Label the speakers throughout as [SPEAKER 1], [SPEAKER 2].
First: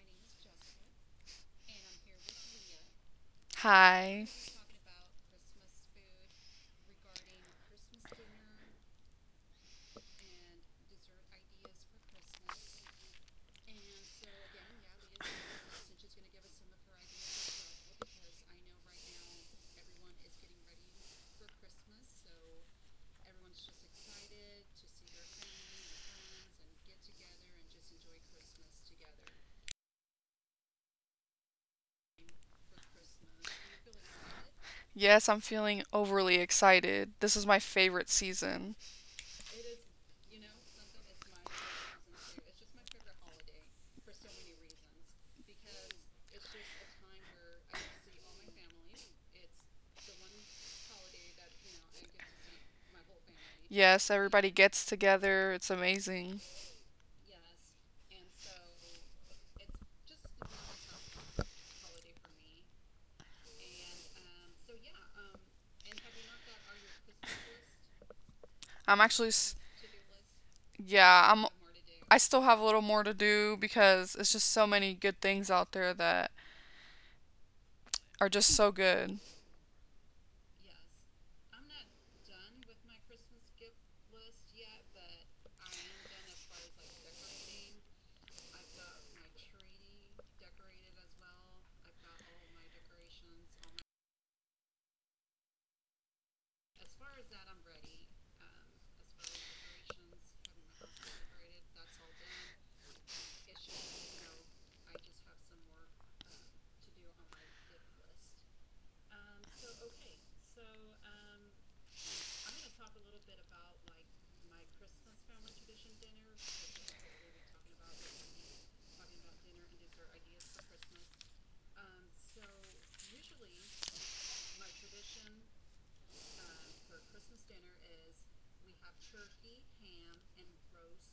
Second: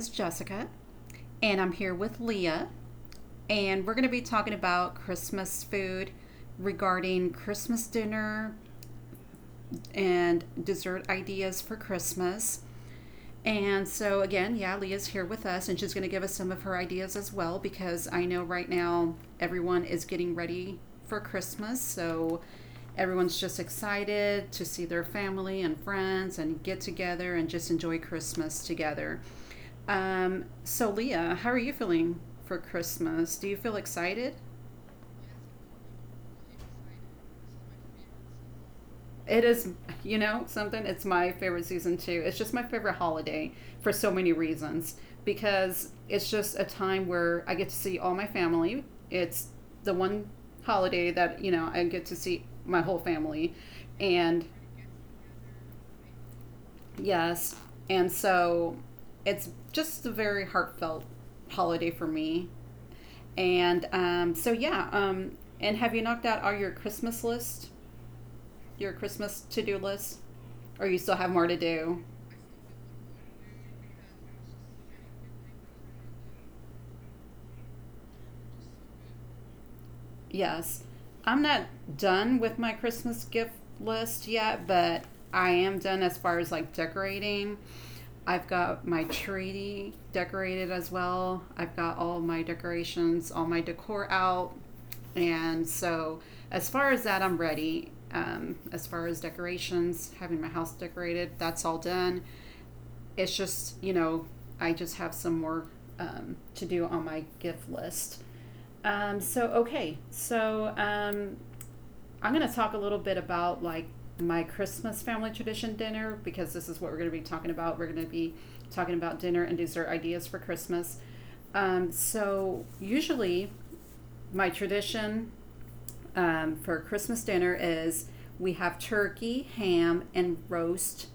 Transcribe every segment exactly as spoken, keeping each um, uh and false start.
[SPEAKER 1] is Jessica, and I'm here with Leah, and we're going to be
[SPEAKER 2] Hi.
[SPEAKER 1] talking about Christmas food regarding Christmas dinner, and dessert ideas for Christmas. And so, again, yeah, Leah's here with us and she's going to give us some of her ideas as well because I know right now everyone is getting ready for Christmas. So, everyone's just excited to see their family and friends and get together and just enjoy Christmas together. Um, so, Leah, how are you feeling for Christmas? Do you feel excited?
[SPEAKER 2] Yes, I'm feeling overly excited. This is my favorite season.
[SPEAKER 1] It is, you know, something. It's my favorite season too. It's just my favorite holiday for so many reasons because it's just a time where I get to see all my family. It's the one holiday that, you know, I get to see my whole family.
[SPEAKER 2] Yes,
[SPEAKER 1] And
[SPEAKER 2] everybody gets together. It's amazing.
[SPEAKER 1] yes, and so it's just a very heartfelt holiday for me. And um, so, yeah. Um, and have you knocked out all your Christmas list? Your
[SPEAKER 2] I'm actually,
[SPEAKER 1] Christmas
[SPEAKER 2] s-
[SPEAKER 1] to do list? Or you still have
[SPEAKER 2] yeah,
[SPEAKER 1] more
[SPEAKER 2] I'm.
[SPEAKER 1] to do?
[SPEAKER 2] I still have a little more to do because it's just so many good things out there that are just so good.
[SPEAKER 1] Yes. I'm not done with my Christmas gift list yet, but I am done as far as like decorating. I've got my tree decorated as well. I've got all my decorations, all my decor out. And so, as far as that, I'm ready. Um, as far as decorations, having my house decorated, that's all done. It's just you know I just have some more um, to do on my gift list. Um, so okay, so um, I'm going to talk a little bit about like my Christmas family tradition dinner because this is what we're going to be talking about. We're going to be talking about dinner and dessert ideas for Christmas. Um, so usually, my tradition um, for Christmas dinner is we have turkey, ham, and roast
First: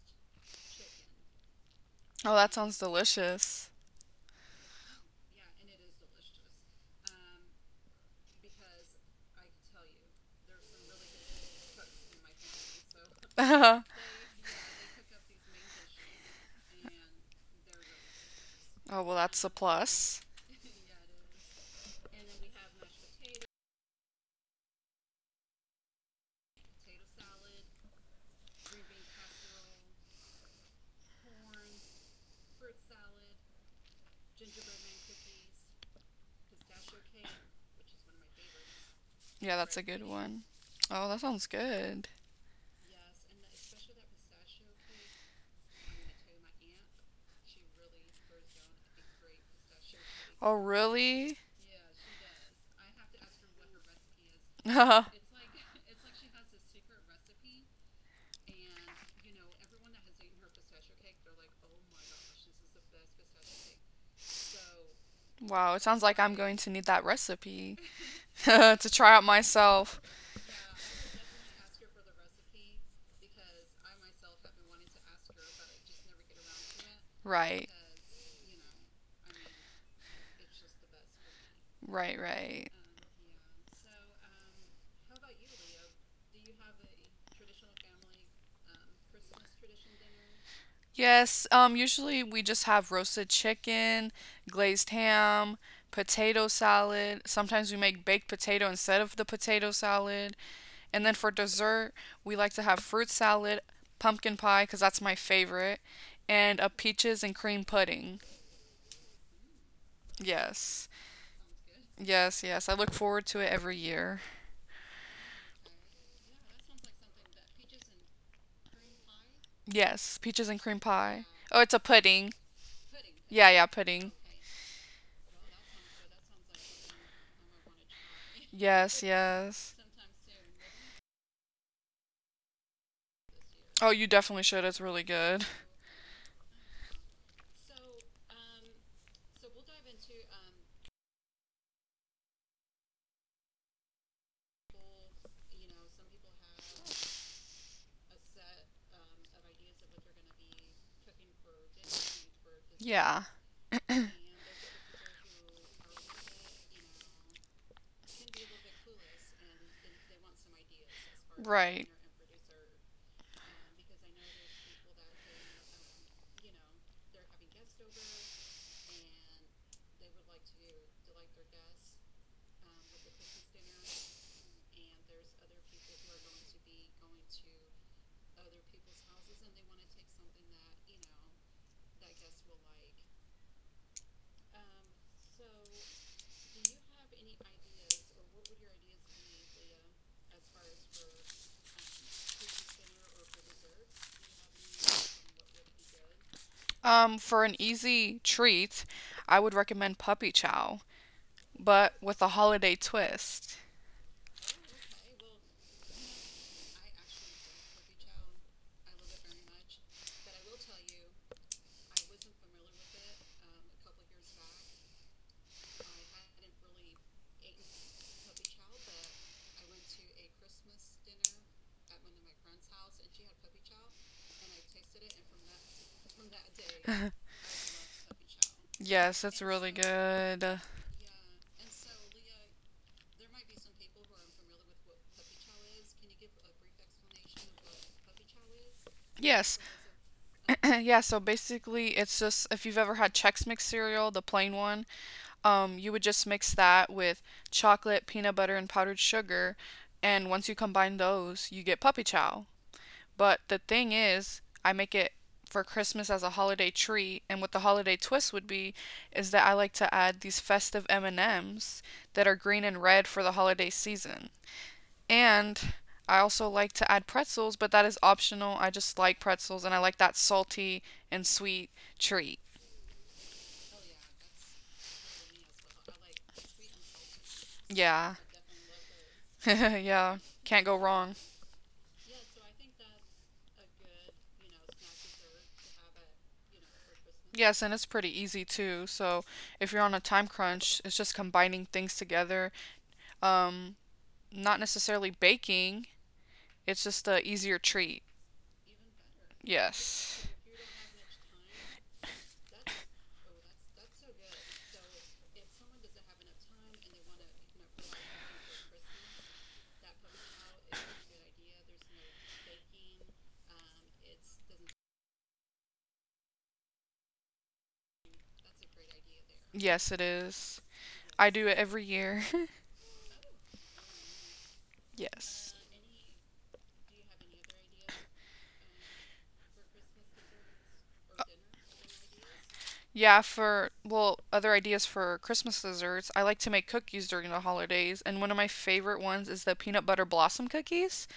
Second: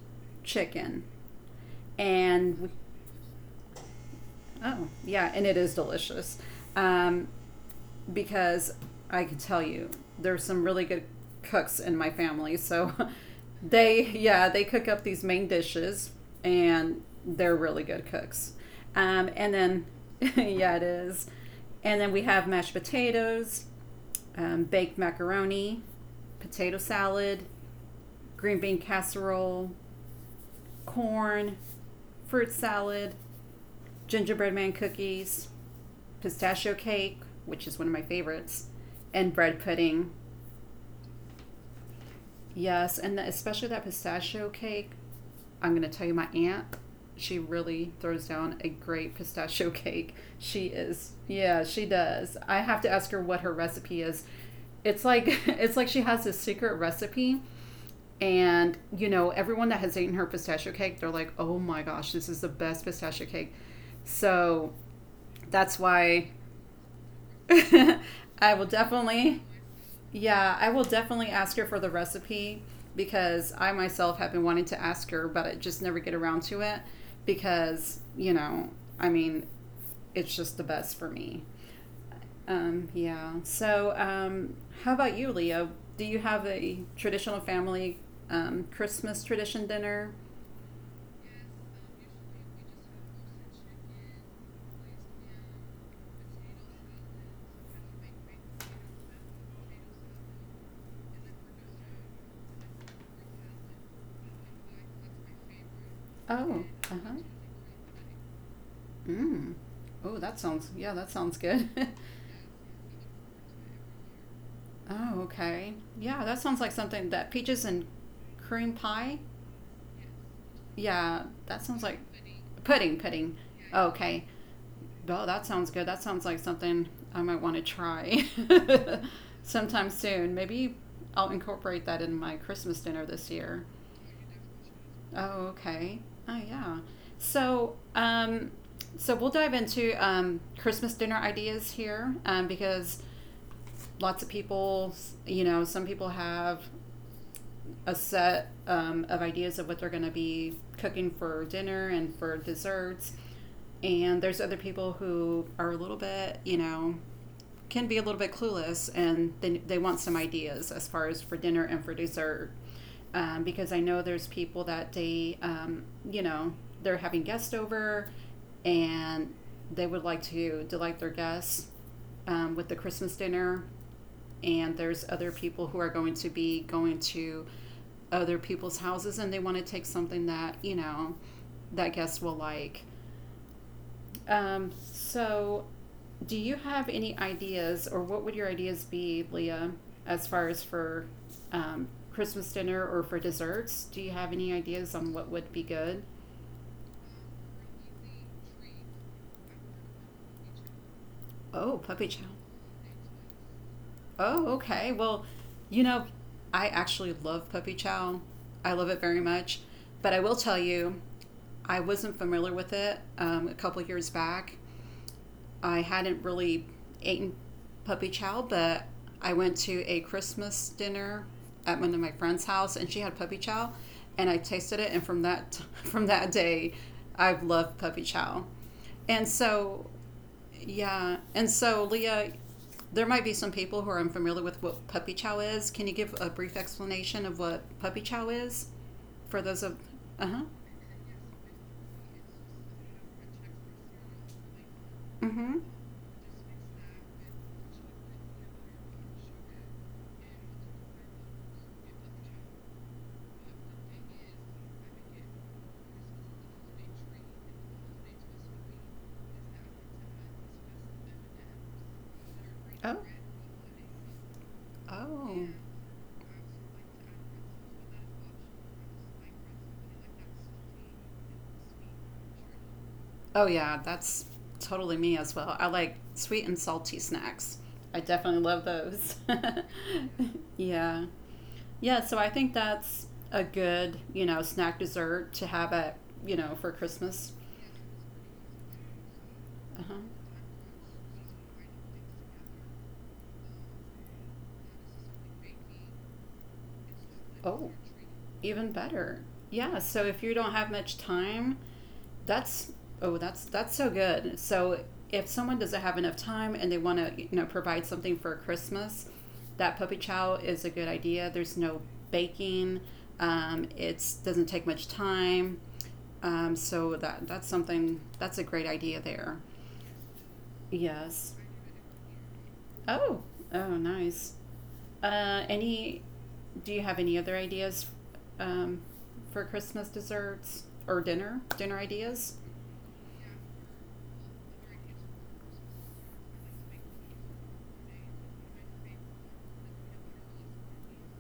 [SPEAKER 1] chicken.
[SPEAKER 2] Oh, that
[SPEAKER 1] And
[SPEAKER 2] sounds delicious.
[SPEAKER 1] oh, yeah, and it is delicious. Um, because I can tell you, there's some really good cooks in my family. So they, yeah, they cook up these main dishes and they're really good cooks.
[SPEAKER 2] Oh, well,
[SPEAKER 1] Um,
[SPEAKER 2] that's a
[SPEAKER 1] and then,
[SPEAKER 2] plus.
[SPEAKER 1] yeah, it is. And then we have mashed potatoes, um, baked macaroni, potato salad, green bean casserole, corn, fruit salad, gingerbread man cookies, pistachio cake, which is one of my favorites, and
[SPEAKER 2] Yeah,
[SPEAKER 1] bread
[SPEAKER 2] that's a good
[SPEAKER 1] pudding.
[SPEAKER 2] one. Oh, that sounds good.
[SPEAKER 1] Yes, and the, especially that pistachio cake. I'm going to tell you, my aunt, she really throws down a great pistachio cake.
[SPEAKER 2] Oh,
[SPEAKER 1] She is,
[SPEAKER 2] really?
[SPEAKER 1] yeah, she does. I have to ask her what her recipe is. It's like it's like she has this secret recipe, and you know everyone that has eaten her pistachio cake, they're like, oh my gosh, this is the best pistachio cake. So
[SPEAKER 2] Wow,
[SPEAKER 1] that's
[SPEAKER 2] it sounds like
[SPEAKER 1] why
[SPEAKER 2] I'm going to need that recipe
[SPEAKER 1] I will
[SPEAKER 2] to try out
[SPEAKER 1] definitely,
[SPEAKER 2] myself.
[SPEAKER 1] yeah, I will definitely ask her for the recipe because I myself have been wanting to ask her, but I just never get around to it
[SPEAKER 2] Right.
[SPEAKER 1] because, you know, I mean, it's just the best for me.
[SPEAKER 2] Right, right.
[SPEAKER 1] Um, yeah. So, um, how about you, Leo? Do you have a traditional family um, Christmas tradition dinner?
[SPEAKER 2] Yes, um, usually we just have roasted chicken, glazed ham, potato salad. Sometimes we make baked potato instead of the potato salad. And then for dessert, we like to have fruit salad, pumpkin pie, because that's my favorite, and
[SPEAKER 1] Oh,
[SPEAKER 2] a
[SPEAKER 1] uh-huh.
[SPEAKER 2] peaches and cream pudding.
[SPEAKER 1] Mm. Oh, that sounds,
[SPEAKER 2] Yes.
[SPEAKER 1] yeah, that sounds good.
[SPEAKER 2] Yes, yes. I look forward to it every year.
[SPEAKER 1] Oh, okay. Yeah, that sounds like something. That peaches and cream pie.
[SPEAKER 2] Yes, peaches and cream
[SPEAKER 1] Yeah,
[SPEAKER 2] pie. Oh,
[SPEAKER 1] that
[SPEAKER 2] it's a
[SPEAKER 1] sounds like
[SPEAKER 2] pudding.
[SPEAKER 1] pudding. Pudding.
[SPEAKER 2] Yeah, yeah, pudding.
[SPEAKER 1] Okay. Oh, that sounds good. That sounds like something I might want to try
[SPEAKER 2] Yes, yes.
[SPEAKER 1] sometime soon. Maybe I'll incorporate that in my Christmas dinner this year.
[SPEAKER 2] Oh, you definitely should. It's really
[SPEAKER 1] Oh,
[SPEAKER 2] good.
[SPEAKER 1] okay. Oh, yeah. So, um, so we'll dive into um, Christmas dinner ideas here um, because lots of people, you know, some people have a set um, of ideas of what they're going to be cooking for dinner and for desserts.
[SPEAKER 2] Yeah,
[SPEAKER 1] And there's other people who are a little bit, you know, can be a little bit clueless and they, they want some ideas as far as for dinner and
[SPEAKER 2] right.
[SPEAKER 1] for dessert. Um, because I know there's people that they, um, you know, they're having guests over and they would like to delight their guests um, with the Christmas dinner and there's other people who are going to be going to other people's houses and they want to take something that you know that guests will like um, so do you have any ideas or what would your ideas be, Leah, as far as for um, Christmas dinner or for desserts? Do you have any ideas on what would be good?
[SPEAKER 2] Um, for an easy treat, I would recommend puppy chow,
[SPEAKER 1] Oh,
[SPEAKER 2] but
[SPEAKER 1] puppy chow.
[SPEAKER 2] with a holiday twist.
[SPEAKER 1] Oh, okay. Well, you know, I actually love puppy chow. I love it very much. But I will tell you, I wasn't familiar with it um, a couple years back. I hadn't really eaten puppy chow, but I went to a Christmas dinner at one of my friend's house, and she had puppy chow, and I tasted it, and from that from that day, I've loved puppy chow,
[SPEAKER 2] Yes,
[SPEAKER 1] and
[SPEAKER 2] it's really
[SPEAKER 1] so
[SPEAKER 2] good.
[SPEAKER 1] yeah, and so Leah, there might be some people who are unfamiliar with what puppy chow is. Can you give a brief explanation of what puppy chow is for
[SPEAKER 2] Yes,
[SPEAKER 1] those of uh huh?
[SPEAKER 2] yeah. So basically, it's just if you've ever had Chex Mix cereal, the plain one,
[SPEAKER 1] Mm-hmm.
[SPEAKER 2] um, you would just mix that with chocolate, peanut butter, and powdered sugar, and once you combine those, you get puppy chow. But the thing is, I make it for Christmas as a holiday treat, and what the holiday twist would be is that I like to add these festive M&Ms that are green and red for the holiday season.
[SPEAKER 1] Oh. Oh.
[SPEAKER 2] And I also like to add pretzels, but that is optional. I just like pretzels and I like that salty and sweet treat.
[SPEAKER 1] Oh yeah, that's totally me as well. I like sweet and salty snacks. I
[SPEAKER 2] Yeah.
[SPEAKER 1] definitely love those.
[SPEAKER 2] yeah. Can't go
[SPEAKER 1] yeah.
[SPEAKER 2] wrong.
[SPEAKER 1] Yeah, so I think that's a good, you know, snack dessert to have at, you know, for Christmas.
[SPEAKER 2] Yes, and it's pretty easy too. So if you're
[SPEAKER 1] Uh-huh.
[SPEAKER 2] on a time crunch, it's just combining things together. Um, Not necessarily baking, it's just a easier
[SPEAKER 1] Oh,
[SPEAKER 2] treat.
[SPEAKER 1] even better. Yeah, so if
[SPEAKER 2] Yes.
[SPEAKER 1] you don't have much time, that's oh, that's that's so good. So if someone doesn't have enough time and they want to, you know, provide something for Christmas, that puppy chow is a good idea. There's no baking. Um, it doesn't take much time. Um, so that that's something that's a great idea there.
[SPEAKER 2] Yes, it is. I
[SPEAKER 1] Yes.
[SPEAKER 2] do it every year.
[SPEAKER 1] Oh, oh, nice. Uh,
[SPEAKER 2] yes.
[SPEAKER 1] any? Do you have any other ideas um, for Christmas desserts or dinner? Dinner ideas?
[SPEAKER 2] Yeah, for well, other ideas for Christmas desserts. I like to make cookies during the holidays, and one of my favorite ones is the peanut butter blossom cookies.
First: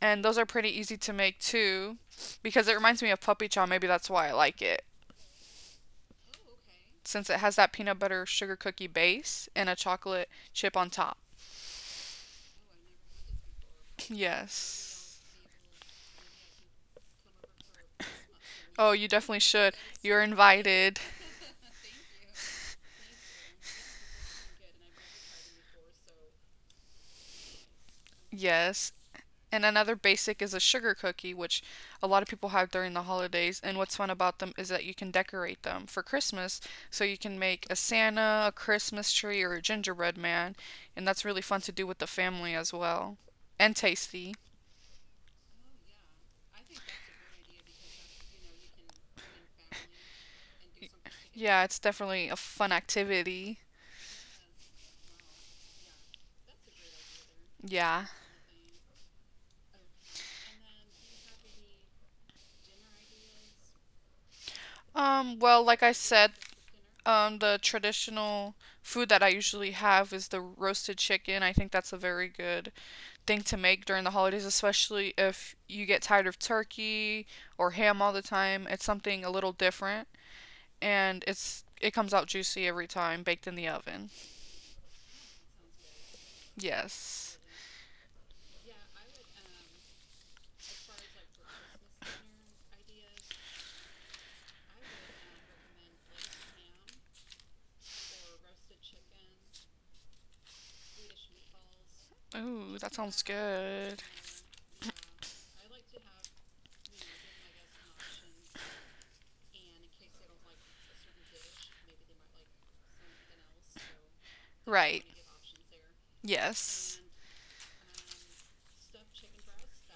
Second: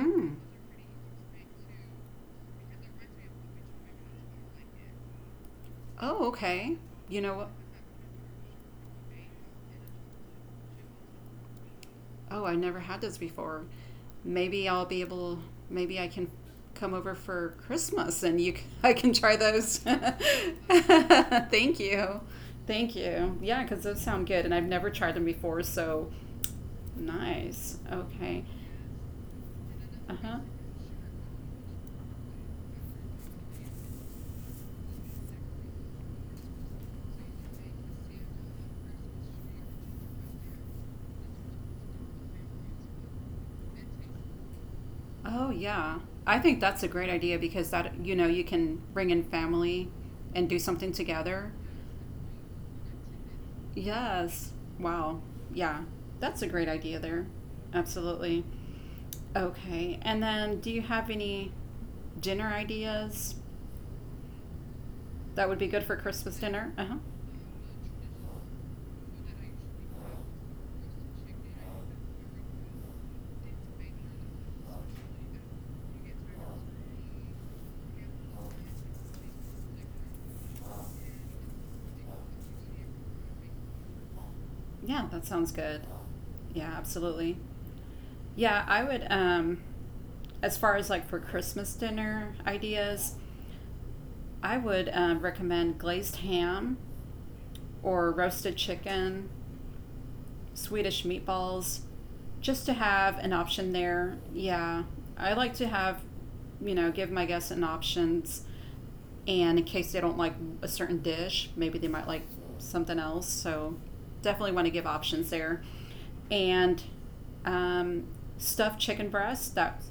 [SPEAKER 2] And those are pretty easy to make too, because it reminds me of Puppy Chow. Maybe that's why I like it,
[SPEAKER 1] Oh, okay. You
[SPEAKER 2] since
[SPEAKER 1] know
[SPEAKER 2] it
[SPEAKER 1] what?
[SPEAKER 2] has that peanut butter sugar cookie base and a chocolate chip on top.
[SPEAKER 1] Oh, I never had this before. Maybe I'll be
[SPEAKER 2] Yes.
[SPEAKER 1] able. Maybe I can come over for Christmas and you. Can, I
[SPEAKER 2] Oh, you
[SPEAKER 1] can try
[SPEAKER 2] definitely should.
[SPEAKER 1] those.
[SPEAKER 2] You're invited.
[SPEAKER 1] Thank you. Thank you. Yeah, because those sound good, and I've never tried them before. So nice. Okay.
[SPEAKER 2] Yes. And another
[SPEAKER 1] Uh-huh.
[SPEAKER 2] basic is a sugar cookie, which a lot of people have during the holidays. And what's fun about them is that you can decorate them for Christmas. So you can make a Santa, a Christmas tree, or a gingerbread man. And that's really fun to do with the family as well. And tasty.
[SPEAKER 1] Oh, yeah. I think that's a great idea because that, you know, you can bring in family and do something together.
[SPEAKER 2] Yeah, it's definitely a fun activity.
[SPEAKER 1] Yes. Wow. Yeah. That's a great idea there.
[SPEAKER 2] Yeah.
[SPEAKER 1] Absolutely. Okay. And then do you have any dinner ideas
[SPEAKER 2] Um,
[SPEAKER 1] that would
[SPEAKER 2] well,
[SPEAKER 1] be
[SPEAKER 2] like
[SPEAKER 1] good
[SPEAKER 2] I
[SPEAKER 1] for
[SPEAKER 2] said,
[SPEAKER 1] Christmas dinner? Uh-huh.
[SPEAKER 2] um, the traditional food that I usually have is the roasted chicken. I think that's a very good thing to make during the holidays, especially if you get tired of turkey or ham all the time. It's something a little different and it's it comes out juicy every time baked in the oven.
[SPEAKER 1] Yeah, that sounds good. Yeah,
[SPEAKER 2] Yes.
[SPEAKER 1] absolutely. Yeah, I would. Um, as far as like for Christmas dinner ideas, I would um, recommend glazed ham or roasted chicken, Swedish meatballs, just to
[SPEAKER 2] Ooh, that
[SPEAKER 1] have
[SPEAKER 2] sounds
[SPEAKER 1] an option
[SPEAKER 2] good.
[SPEAKER 1] there. Yeah, I like to have, you know, give my guests an options, and in case they don't like a certain dish, maybe they might like something else. So definitely want to give
[SPEAKER 2] Right.
[SPEAKER 1] options there, and
[SPEAKER 2] Yes.
[SPEAKER 1] um, stuffed chicken breast. That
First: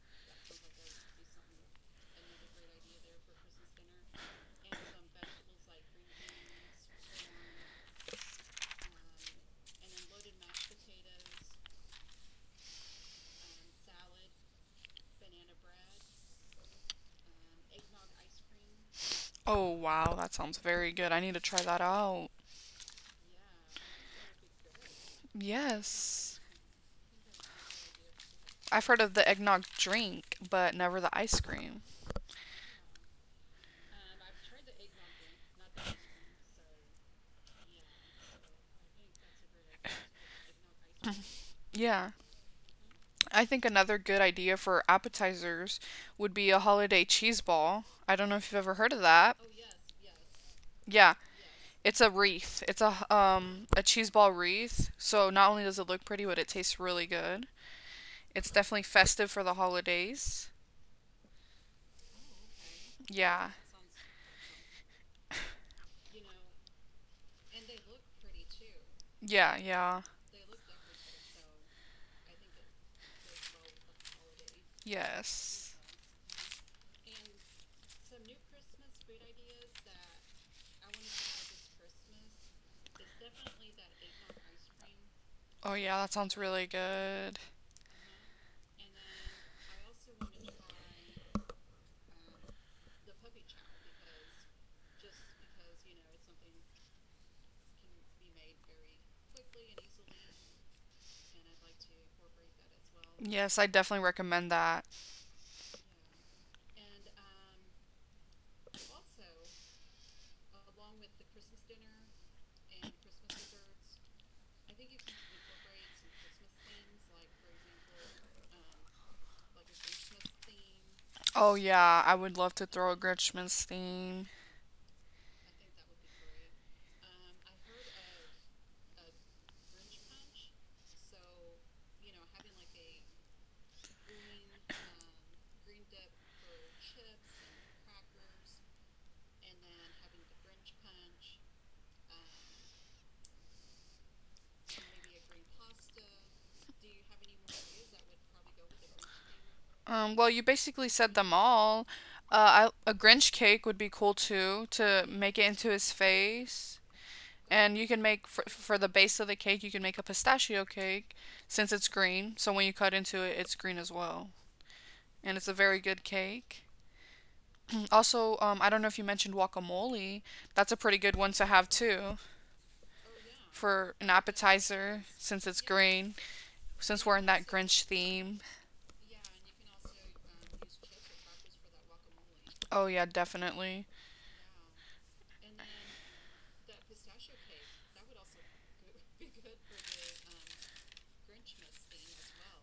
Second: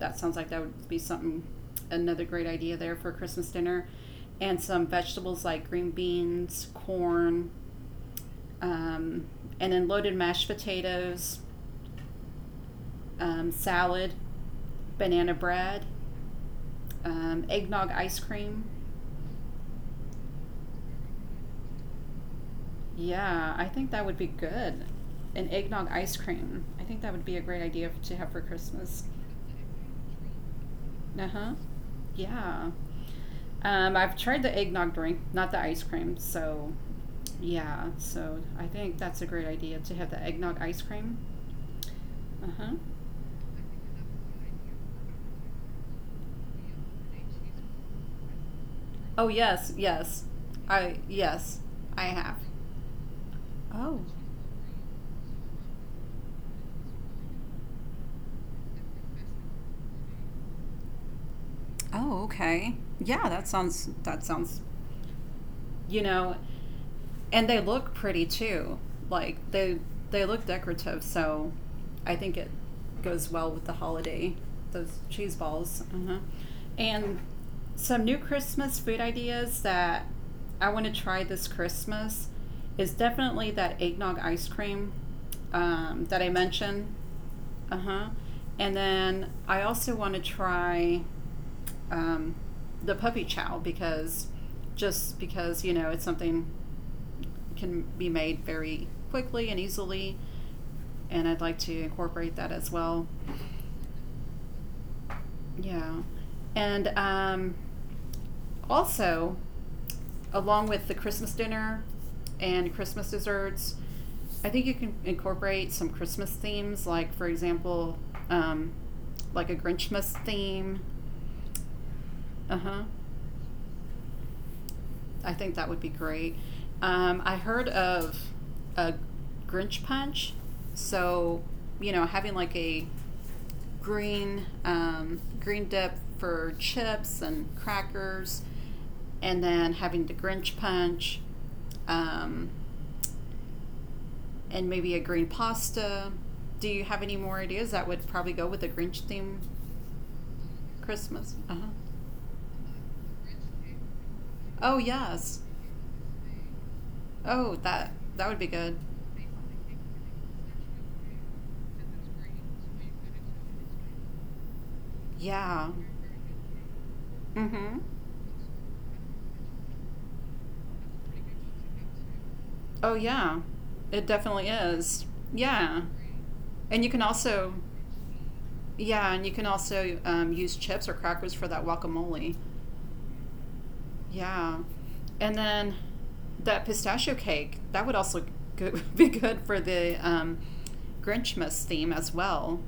[SPEAKER 1] That sounds like that would be something, another great idea there for Christmas dinner, and some vegetables like green beans, corn, um, and then loaded mashed potatoes, um, salad, banana bread, um, eggnog ice cream.
[SPEAKER 2] Oh wow, that sounds very good. I need to try that out.
[SPEAKER 1] Yeah, I think that would be good. An eggnog ice
[SPEAKER 2] Yes.
[SPEAKER 1] cream. I think that would be a great idea f- to have for
[SPEAKER 2] I've
[SPEAKER 1] Christmas.
[SPEAKER 2] heard of the eggnog drink, but never the
[SPEAKER 1] Uh
[SPEAKER 2] ice
[SPEAKER 1] huh.
[SPEAKER 2] cream.
[SPEAKER 1] Yeah. Um, I've tried the eggnog drink, not the ice cream. So, yeah. So I think that's a great idea to have the eggnog ice cream.
[SPEAKER 2] Yeah.
[SPEAKER 1] Uh huh.
[SPEAKER 2] I think another good idea for appetizers would be a holiday cheese ball. I don't know if you've ever heard of
[SPEAKER 1] Oh
[SPEAKER 2] that.
[SPEAKER 1] yes, yes. I
[SPEAKER 2] Yeah,
[SPEAKER 1] yes,
[SPEAKER 2] it's
[SPEAKER 1] I
[SPEAKER 2] a
[SPEAKER 1] have.
[SPEAKER 2] wreath. It's a h- um a
[SPEAKER 1] Oh.
[SPEAKER 2] cheese ball wreath. So not only does it look pretty, but it tastes really good. It's definitely festive for the holidays.
[SPEAKER 1] Oh, okay. Yeah, that
[SPEAKER 2] Yeah.
[SPEAKER 1] sounds that sounds you know, and they look pretty too. Like
[SPEAKER 2] Yeah,
[SPEAKER 1] they
[SPEAKER 2] yeah.
[SPEAKER 1] they look decorative, so I think it goes well with the holiday. Those cheese
[SPEAKER 2] Yes.
[SPEAKER 1] balls, uh-huh. And some new Christmas food ideas that I want to try this Christmas is definitely that eggnog ice cream
[SPEAKER 2] Oh yeah,
[SPEAKER 1] um,
[SPEAKER 2] that
[SPEAKER 1] that I
[SPEAKER 2] sounds really
[SPEAKER 1] mentioned.
[SPEAKER 2] good.
[SPEAKER 1] Uh huh. And then I also want to try um, the puppy chow because just because you know it's something can be made very quickly and easily and I'd like to incorporate that as well.
[SPEAKER 2] Yes, I definitely recommend that.
[SPEAKER 1] Yeah, and um, also along with the Christmas dinner and Christmas desserts, I think you can incorporate some Christmas themes like for example um, like a Grinchmas theme.
[SPEAKER 2] Oh yeah, I would love to
[SPEAKER 1] Uh-huh.
[SPEAKER 2] throw a Grinchmas theme.
[SPEAKER 1] I think that would be great. Um, I heard of a Grinch punch, so you know, having like a green um, green dip for chips and crackers, and then having the Grinch punch, um, and maybe a green pasta. Do you have any more ideas that would probably go with the Grinch theme
[SPEAKER 2] Um, well, you basically said
[SPEAKER 1] Christmas?
[SPEAKER 2] them
[SPEAKER 1] Uh-huh.
[SPEAKER 2] all. Uh, I, a Grinch cake would be cool too,
[SPEAKER 1] Oh
[SPEAKER 2] to
[SPEAKER 1] yes.
[SPEAKER 2] make it into his face.
[SPEAKER 1] Oh,
[SPEAKER 2] And you
[SPEAKER 1] that
[SPEAKER 2] can
[SPEAKER 1] that
[SPEAKER 2] make,
[SPEAKER 1] would be
[SPEAKER 2] for,
[SPEAKER 1] good.
[SPEAKER 2] for the base of the cake, you can make a pistachio cake since it's green. So when you cut into it, it's green as well. And it's a
[SPEAKER 1] Yeah.
[SPEAKER 2] very good cake.
[SPEAKER 1] Mhm.
[SPEAKER 2] Mm, Also, um, I don't know if you mentioned guacamole. That's a pretty good one to have too
[SPEAKER 1] Oh yeah.
[SPEAKER 2] for
[SPEAKER 1] It
[SPEAKER 2] an
[SPEAKER 1] definitely is.
[SPEAKER 2] appetizer since it's
[SPEAKER 1] Yeah.
[SPEAKER 2] green,
[SPEAKER 1] And you can
[SPEAKER 2] since we're in that
[SPEAKER 1] also
[SPEAKER 2] Grinch theme.
[SPEAKER 1] yeah, and you can also um, use chips or crackers for that guacamole.
[SPEAKER 2] Oh, yeah, definitely.
[SPEAKER 1] Yeah. And then that pistachio cake, that would also go- be good for the um, Grinchmas theme as well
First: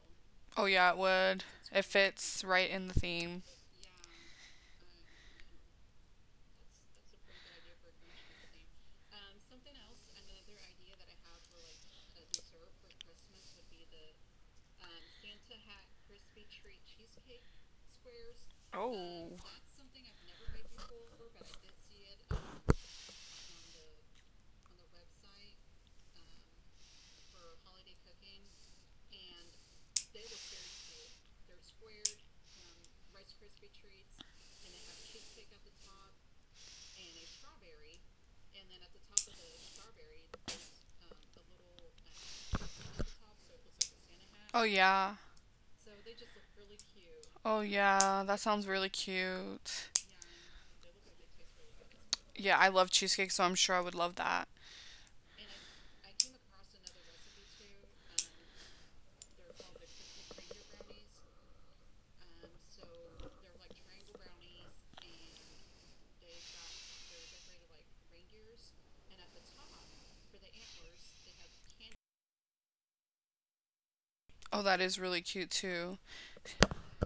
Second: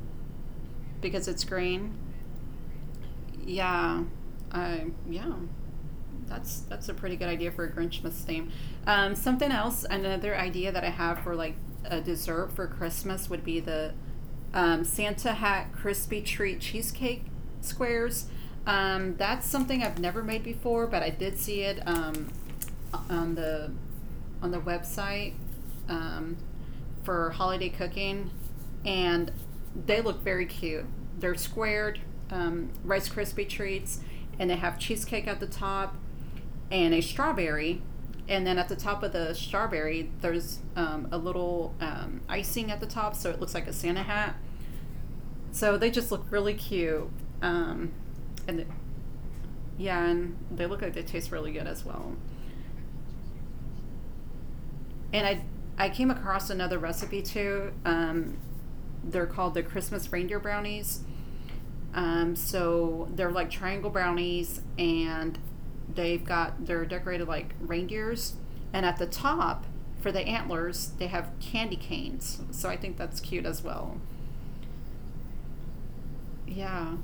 [SPEAKER 2] Oh yeah, it
[SPEAKER 1] because
[SPEAKER 2] would.
[SPEAKER 1] it's
[SPEAKER 2] It
[SPEAKER 1] green.
[SPEAKER 2] fits right in the theme.
[SPEAKER 1] Yeah, I yeah, that's that's a pretty good idea for a Grinchmas theme. Um, something else, another idea that I have for like a dessert for Christmas would be the um, Santa hat crispy treat cheesecake squares. Um,
[SPEAKER 2] Oh.
[SPEAKER 1] that's something I've never made before, but I did see it um, on the on the website um, for holiday cooking, and they look very cute. They're squared um, Rice Krispie treats, and they have cheesecake at the top and a strawberry. And then at the top of the strawberry, there's um, a little um, icing at the top, so it looks like a Santa hat.
[SPEAKER 2] Oh yeah.
[SPEAKER 1] So they just look really cute.
[SPEAKER 2] Oh
[SPEAKER 1] Um,
[SPEAKER 2] yeah, that sounds
[SPEAKER 1] and
[SPEAKER 2] really cute.
[SPEAKER 1] yeah, and they look like they taste really good as well.
[SPEAKER 2] Yeah, I love cheesecake, so I'm sure I would love that.
[SPEAKER 1] And I I came across another recipe too. Um, they're called the Christmas reindeer brownies. Um, so they're like triangle brownies, and they've got they're decorated like reindeers, and at the top for the antlers they have candy canes. So I think that's cute as well.
[SPEAKER 2] Oh, that is really cute too.
[SPEAKER 1] Yeah.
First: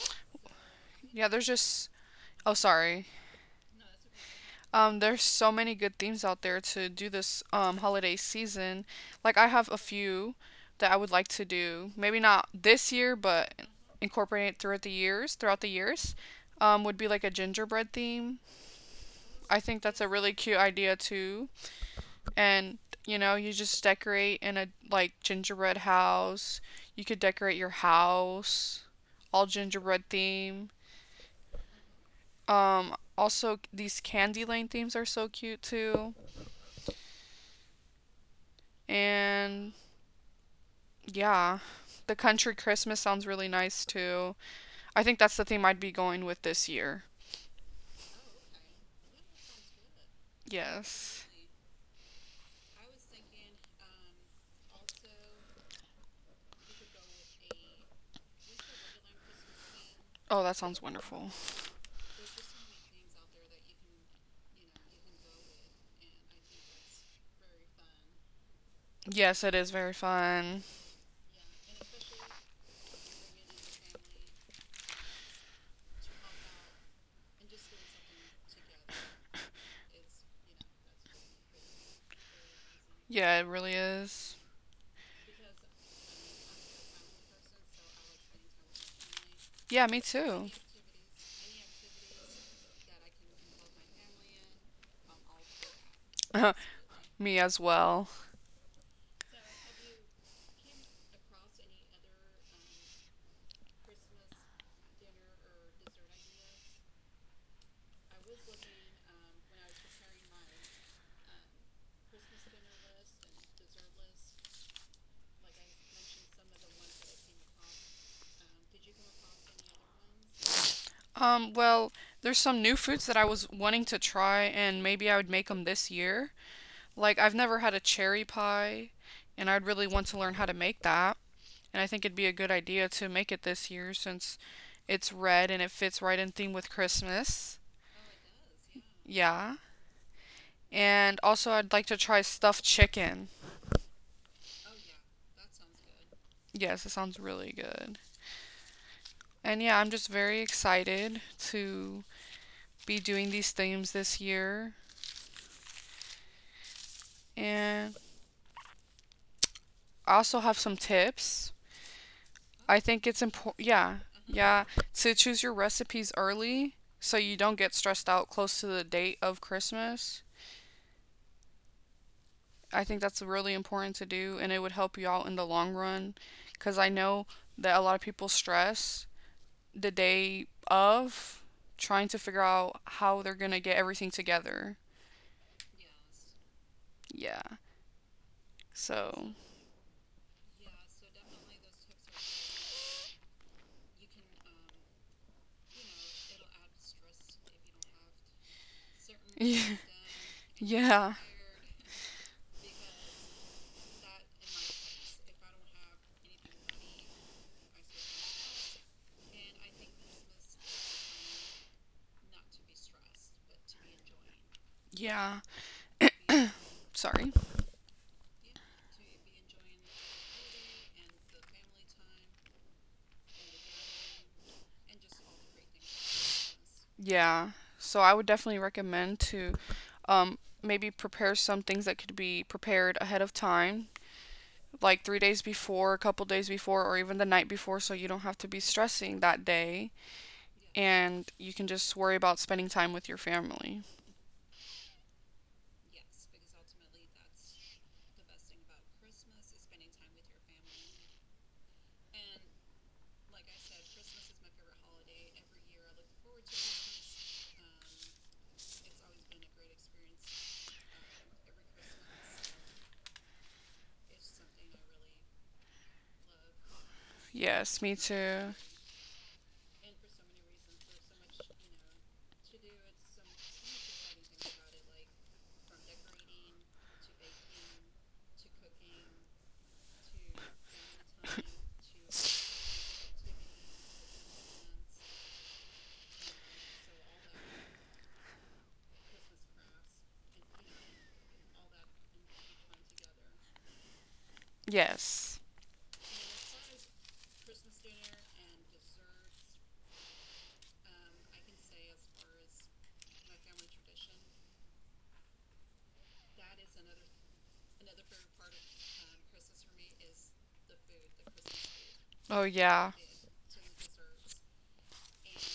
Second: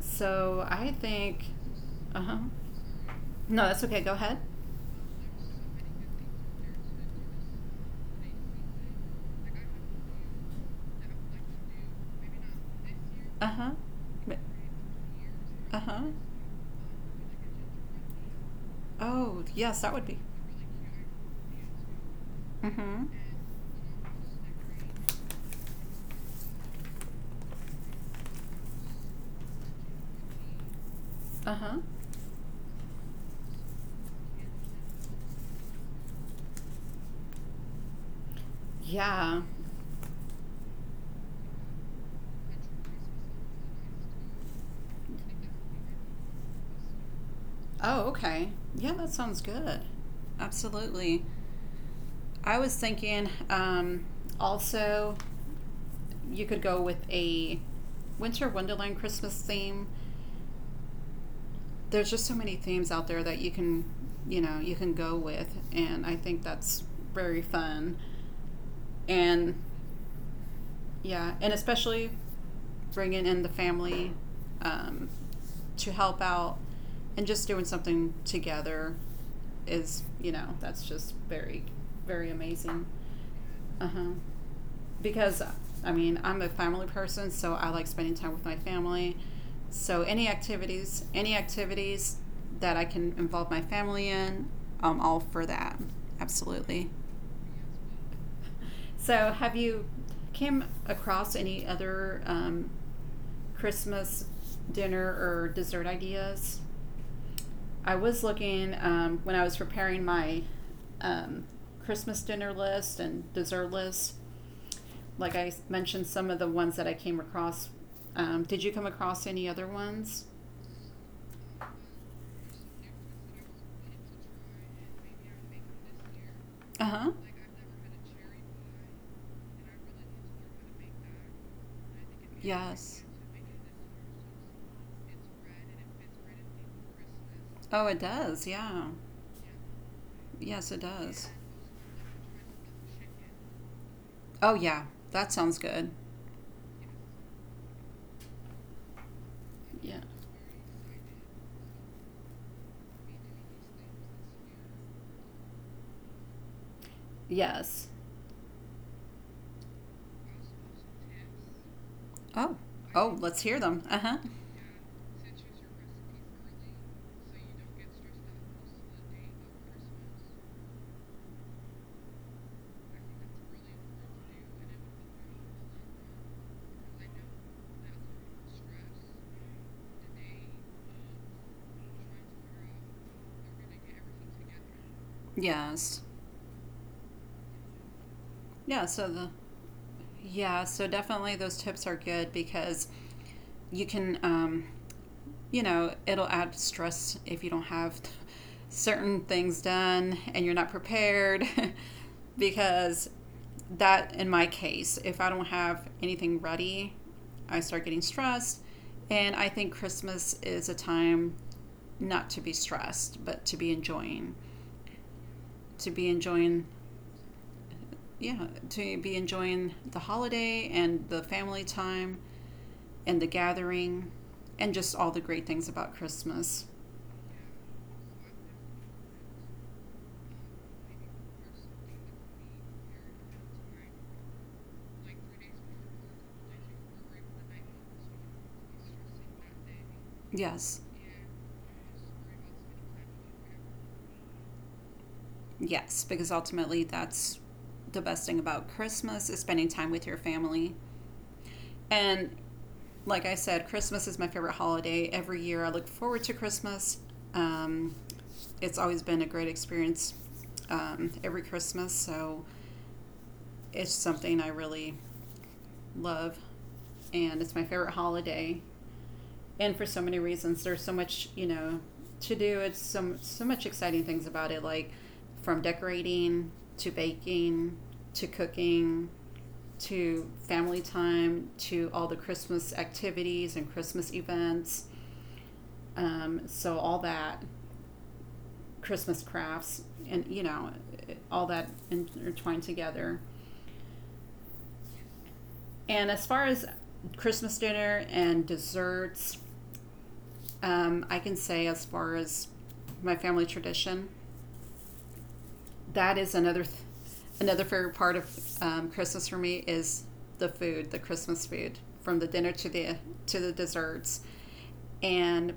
[SPEAKER 1] So I
[SPEAKER 2] Yeah,
[SPEAKER 1] think.
[SPEAKER 2] there's just
[SPEAKER 1] Uh huh.
[SPEAKER 2] oh, sorry.
[SPEAKER 1] No, that's okay. Go ahead.
[SPEAKER 2] Um, there's so many good themes out there to do this um holiday season. Like I have a few that I would like to do. Maybe not this year,
[SPEAKER 1] Uh
[SPEAKER 2] but
[SPEAKER 1] huh.
[SPEAKER 2] incorporate it throughout the years. Throughout the
[SPEAKER 1] Uh huh.
[SPEAKER 2] years, um, would be like a gingerbread theme.
[SPEAKER 1] Oh
[SPEAKER 2] I think
[SPEAKER 1] yes, that
[SPEAKER 2] that's
[SPEAKER 1] would
[SPEAKER 2] a
[SPEAKER 1] be.
[SPEAKER 2] really cute idea too.
[SPEAKER 1] Mm
[SPEAKER 2] And
[SPEAKER 1] hmm.
[SPEAKER 2] you know, you just decorate in a like gingerbread house. You could decorate your house all gingerbread theme.
[SPEAKER 1] Uh huh.
[SPEAKER 2] Um, also these candy lane themes are so cute too.
[SPEAKER 1] Yeah.
[SPEAKER 2] And Yeah. The country Christmas sounds really nice too. I think that's the theme I'd be going with this year.
[SPEAKER 1] Oh, okay. Yeah, that sounds good. Absolutely.
[SPEAKER 2] Yes.
[SPEAKER 1] I was thinking um, also you could go with a winter wonderland Christmas theme.
[SPEAKER 2] Oh, that sounds wonderful.
[SPEAKER 1] There's just so many themes out there that you can, you know, you can go with, and I think that's very fun.
[SPEAKER 2] Yes,
[SPEAKER 1] And
[SPEAKER 2] it is very fun.
[SPEAKER 1] yeah, and especially bringing in the family um, to help out and just doing something together is, you know, that's just very, very amazing.
[SPEAKER 2] Yeah, it really
[SPEAKER 1] Uh huh.
[SPEAKER 2] is.
[SPEAKER 1] Because, I mean, I'm a family person, so I like spending time with my family.
[SPEAKER 2] Yeah,
[SPEAKER 1] So
[SPEAKER 2] me
[SPEAKER 1] any
[SPEAKER 2] too.
[SPEAKER 1] activities, any activities that I can involve my family in, I'm all for that. Absolutely.
[SPEAKER 2] me as well.
[SPEAKER 1] So, have you came across any other um, Christmas dinner or dessert ideas? I was looking um, when I was preparing my um, Christmas dinner list and dessert list. Like I mentioned, some of the ones that I came across. Um, did you come across any other ones?
[SPEAKER 2] Um, well, there's some new foods that I was wanting to try, and maybe I would make them this year.
[SPEAKER 1] Uh huh.
[SPEAKER 2] Like, I've never had a cherry pie, and I'd really want to learn how to make that. And I think it'd be a good idea
[SPEAKER 1] Yes.
[SPEAKER 2] to make it this year since it's red and it fits right in theme with Christmas.
[SPEAKER 1] Oh, it does. Yeah.
[SPEAKER 2] Yeah.
[SPEAKER 1] Yes, it
[SPEAKER 2] And
[SPEAKER 1] does.
[SPEAKER 2] also, I'd like to try stuffed chicken.
[SPEAKER 1] Oh, yeah. That sounds good.
[SPEAKER 2] Yes, it sounds really good. And yeah, I'm
[SPEAKER 1] Yeah.
[SPEAKER 2] just very excited to be doing these themes this year.
[SPEAKER 1] Yes.
[SPEAKER 2] And I also have some tips.
[SPEAKER 1] Oh,
[SPEAKER 2] I think
[SPEAKER 1] oh,
[SPEAKER 2] it's
[SPEAKER 1] let's hear
[SPEAKER 2] important,
[SPEAKER 1] them.
[SPEAKER 2] yeah,
[SPEAKER 1] Uh huh.
[SPEAKER 2] yeah, to choose your recipes early so you don't get stressed out close to the date of Christmas. I think that's really important to do and it would help you out in the long run because I know that a lot of people stress the day of trying to figure out how they're going to get everything together.
[SPEAKER 1] Yes.
[SPEAKER 2] Yeah.
[SPEAKER 1] Yeah. So the
[SPEAKER 2] So,
[SPEAKER 1] Yeah, so definitely those tips are good because you can, um, you know, it'll add stress if you don't have certain
[SPEAKER 2] yeah.
[SPEAKER 1] things done and you're not
[SPEAKER 2] Yeah.
[SPEAKER 1] prepared. because that, in my case, if I don't have anything ready, I start getting stressed. And I think Christmas is a time not to be stressed, but to be enjoying,
[SPEAKER 2] Yeah.
[SPEAKER 1] to be enjoying
[SPEAKER 2] Sorry.
[SPEAKER 1] yeah, to be enjoying the holiday and the family time and the gathering and just all the great things about Christmas.
[SPEAKER 2] Yeah. So I would definitely recommend to um, maybe prepare some things that could be prepared ahead of time, like three days before, a couple days before, or even the night before, so you don't have to be stressing that day,
[SPEAKER 1] Yes.
[SPEAKER 2] and you can just worry about spending time with your family.
[SPEAKER 1] Yes, because ultimately that's the best thing about Christmas is spending time with your family. And like I said, Christmas is my favorite holiday. Every year I look forward to Christmas. Um, it's always been a great experience um, every Christmas. So it's something I really love. And it's my
[SPEAKER 2] Yes,
[SPEAKER 1] favorite
[SPEAKER 2] me too.
[SPEAKER 1] holiday, and for so many reasons. There's so much you know to do. It's so, so much exciting things about it, like from decorating to baking to cooking to family time to all the Christmas activities and Christmas events, um, so all that, Christmas crafts, and you know all that intertwined together.
[SPEAKER 2] Yes.
[SPEAKER 1] And as far as Christmas dinner and desserts, Um, I can say, as far as my family tradition, that is another th- another favorite part of um, Christmas for me is the food, the Christmas food, from the
[SPEAKER 2] Oh,
[SPEAKER 1] dinner to
[SPEAKER 2] yeah.
[SPEAKER 1] the to the desserts, and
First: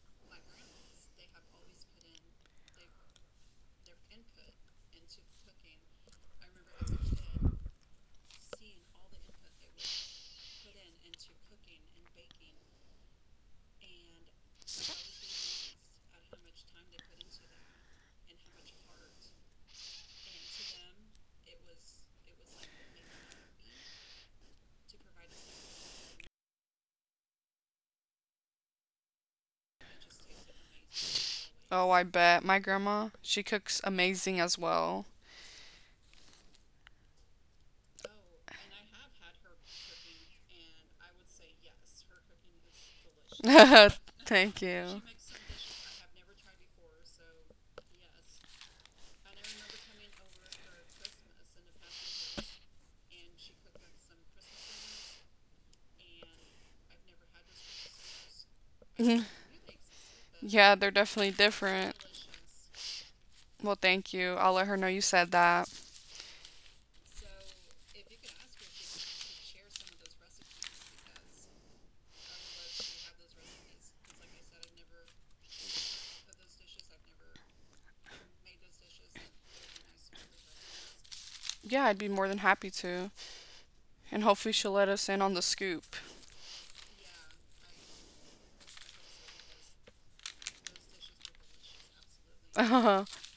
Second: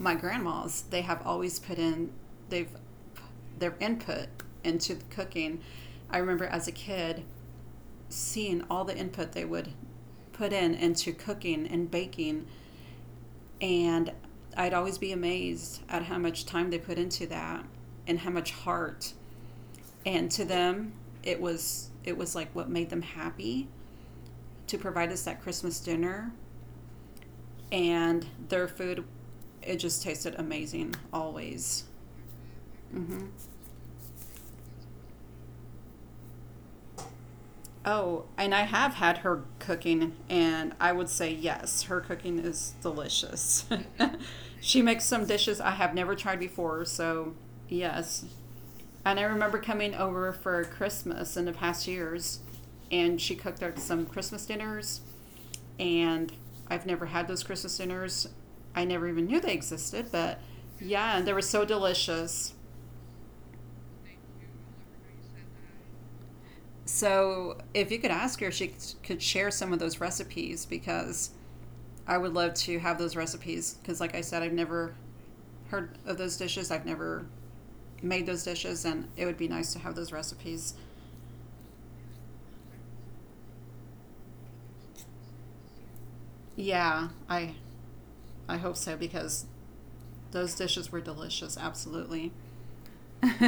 [SPEAKER 1] my grandmas, they have always put in they've their input into the cooking. I remember as a kid seeing all the input they would put in into cooking and baking, and I'd always be amazed at how much time they put into that, and how much heart. And to them, it was it was like what made them happy to provide us that Christmas dinner, and their food, it just tasted amazing always.
[SPEAKER 2] Oh, I bet. My grandma,
[SPEAKER 1] Mhm.
[SPEAKER 2] she cooks amazing as well.
[SPEAKER 1] Oh, and I have had her cooking, and I would say yes, her cooking is delicious.
[SPEAKER 2] Thank
[SPEAKER 1] She makes
[SPEAKER 2] you.
[SPEAKER 1] some dishes I have never tried before, so yes. And I remember coming over for Christmas in the past years, and she cooked up some Christmas dinners, and I've never had those Christmas dinners. I never
[SPEAKER 2] Mhm.
[SPEAKER 1] even knew they existed, but
[SPEAKER 2] Yeah, they're
[SPEAKER 1] yeah, and
[SPEAKER 2] definitely
[SPEAKER 1] they were so
[SPEAKER 2] different.
[SPEAKER 1] delicious.
[SPEAKER 2] Well, thank you. I'll let her know you said that.
[SPEAKER 1] So if you could ask her if she could share some of those recipes, because I would love to have those recipes. Because, like I said, I've never heard of those dishes, I've never made those dishes, and it would be nice to have those recipes.
[SPEAKER 2] Yeah, I'd be more than happy to. And hopefully she'll let us in on the scoop.
[SPEAKER 1] Yeah, I, I hope so because those dishes were delicious. Absolutely.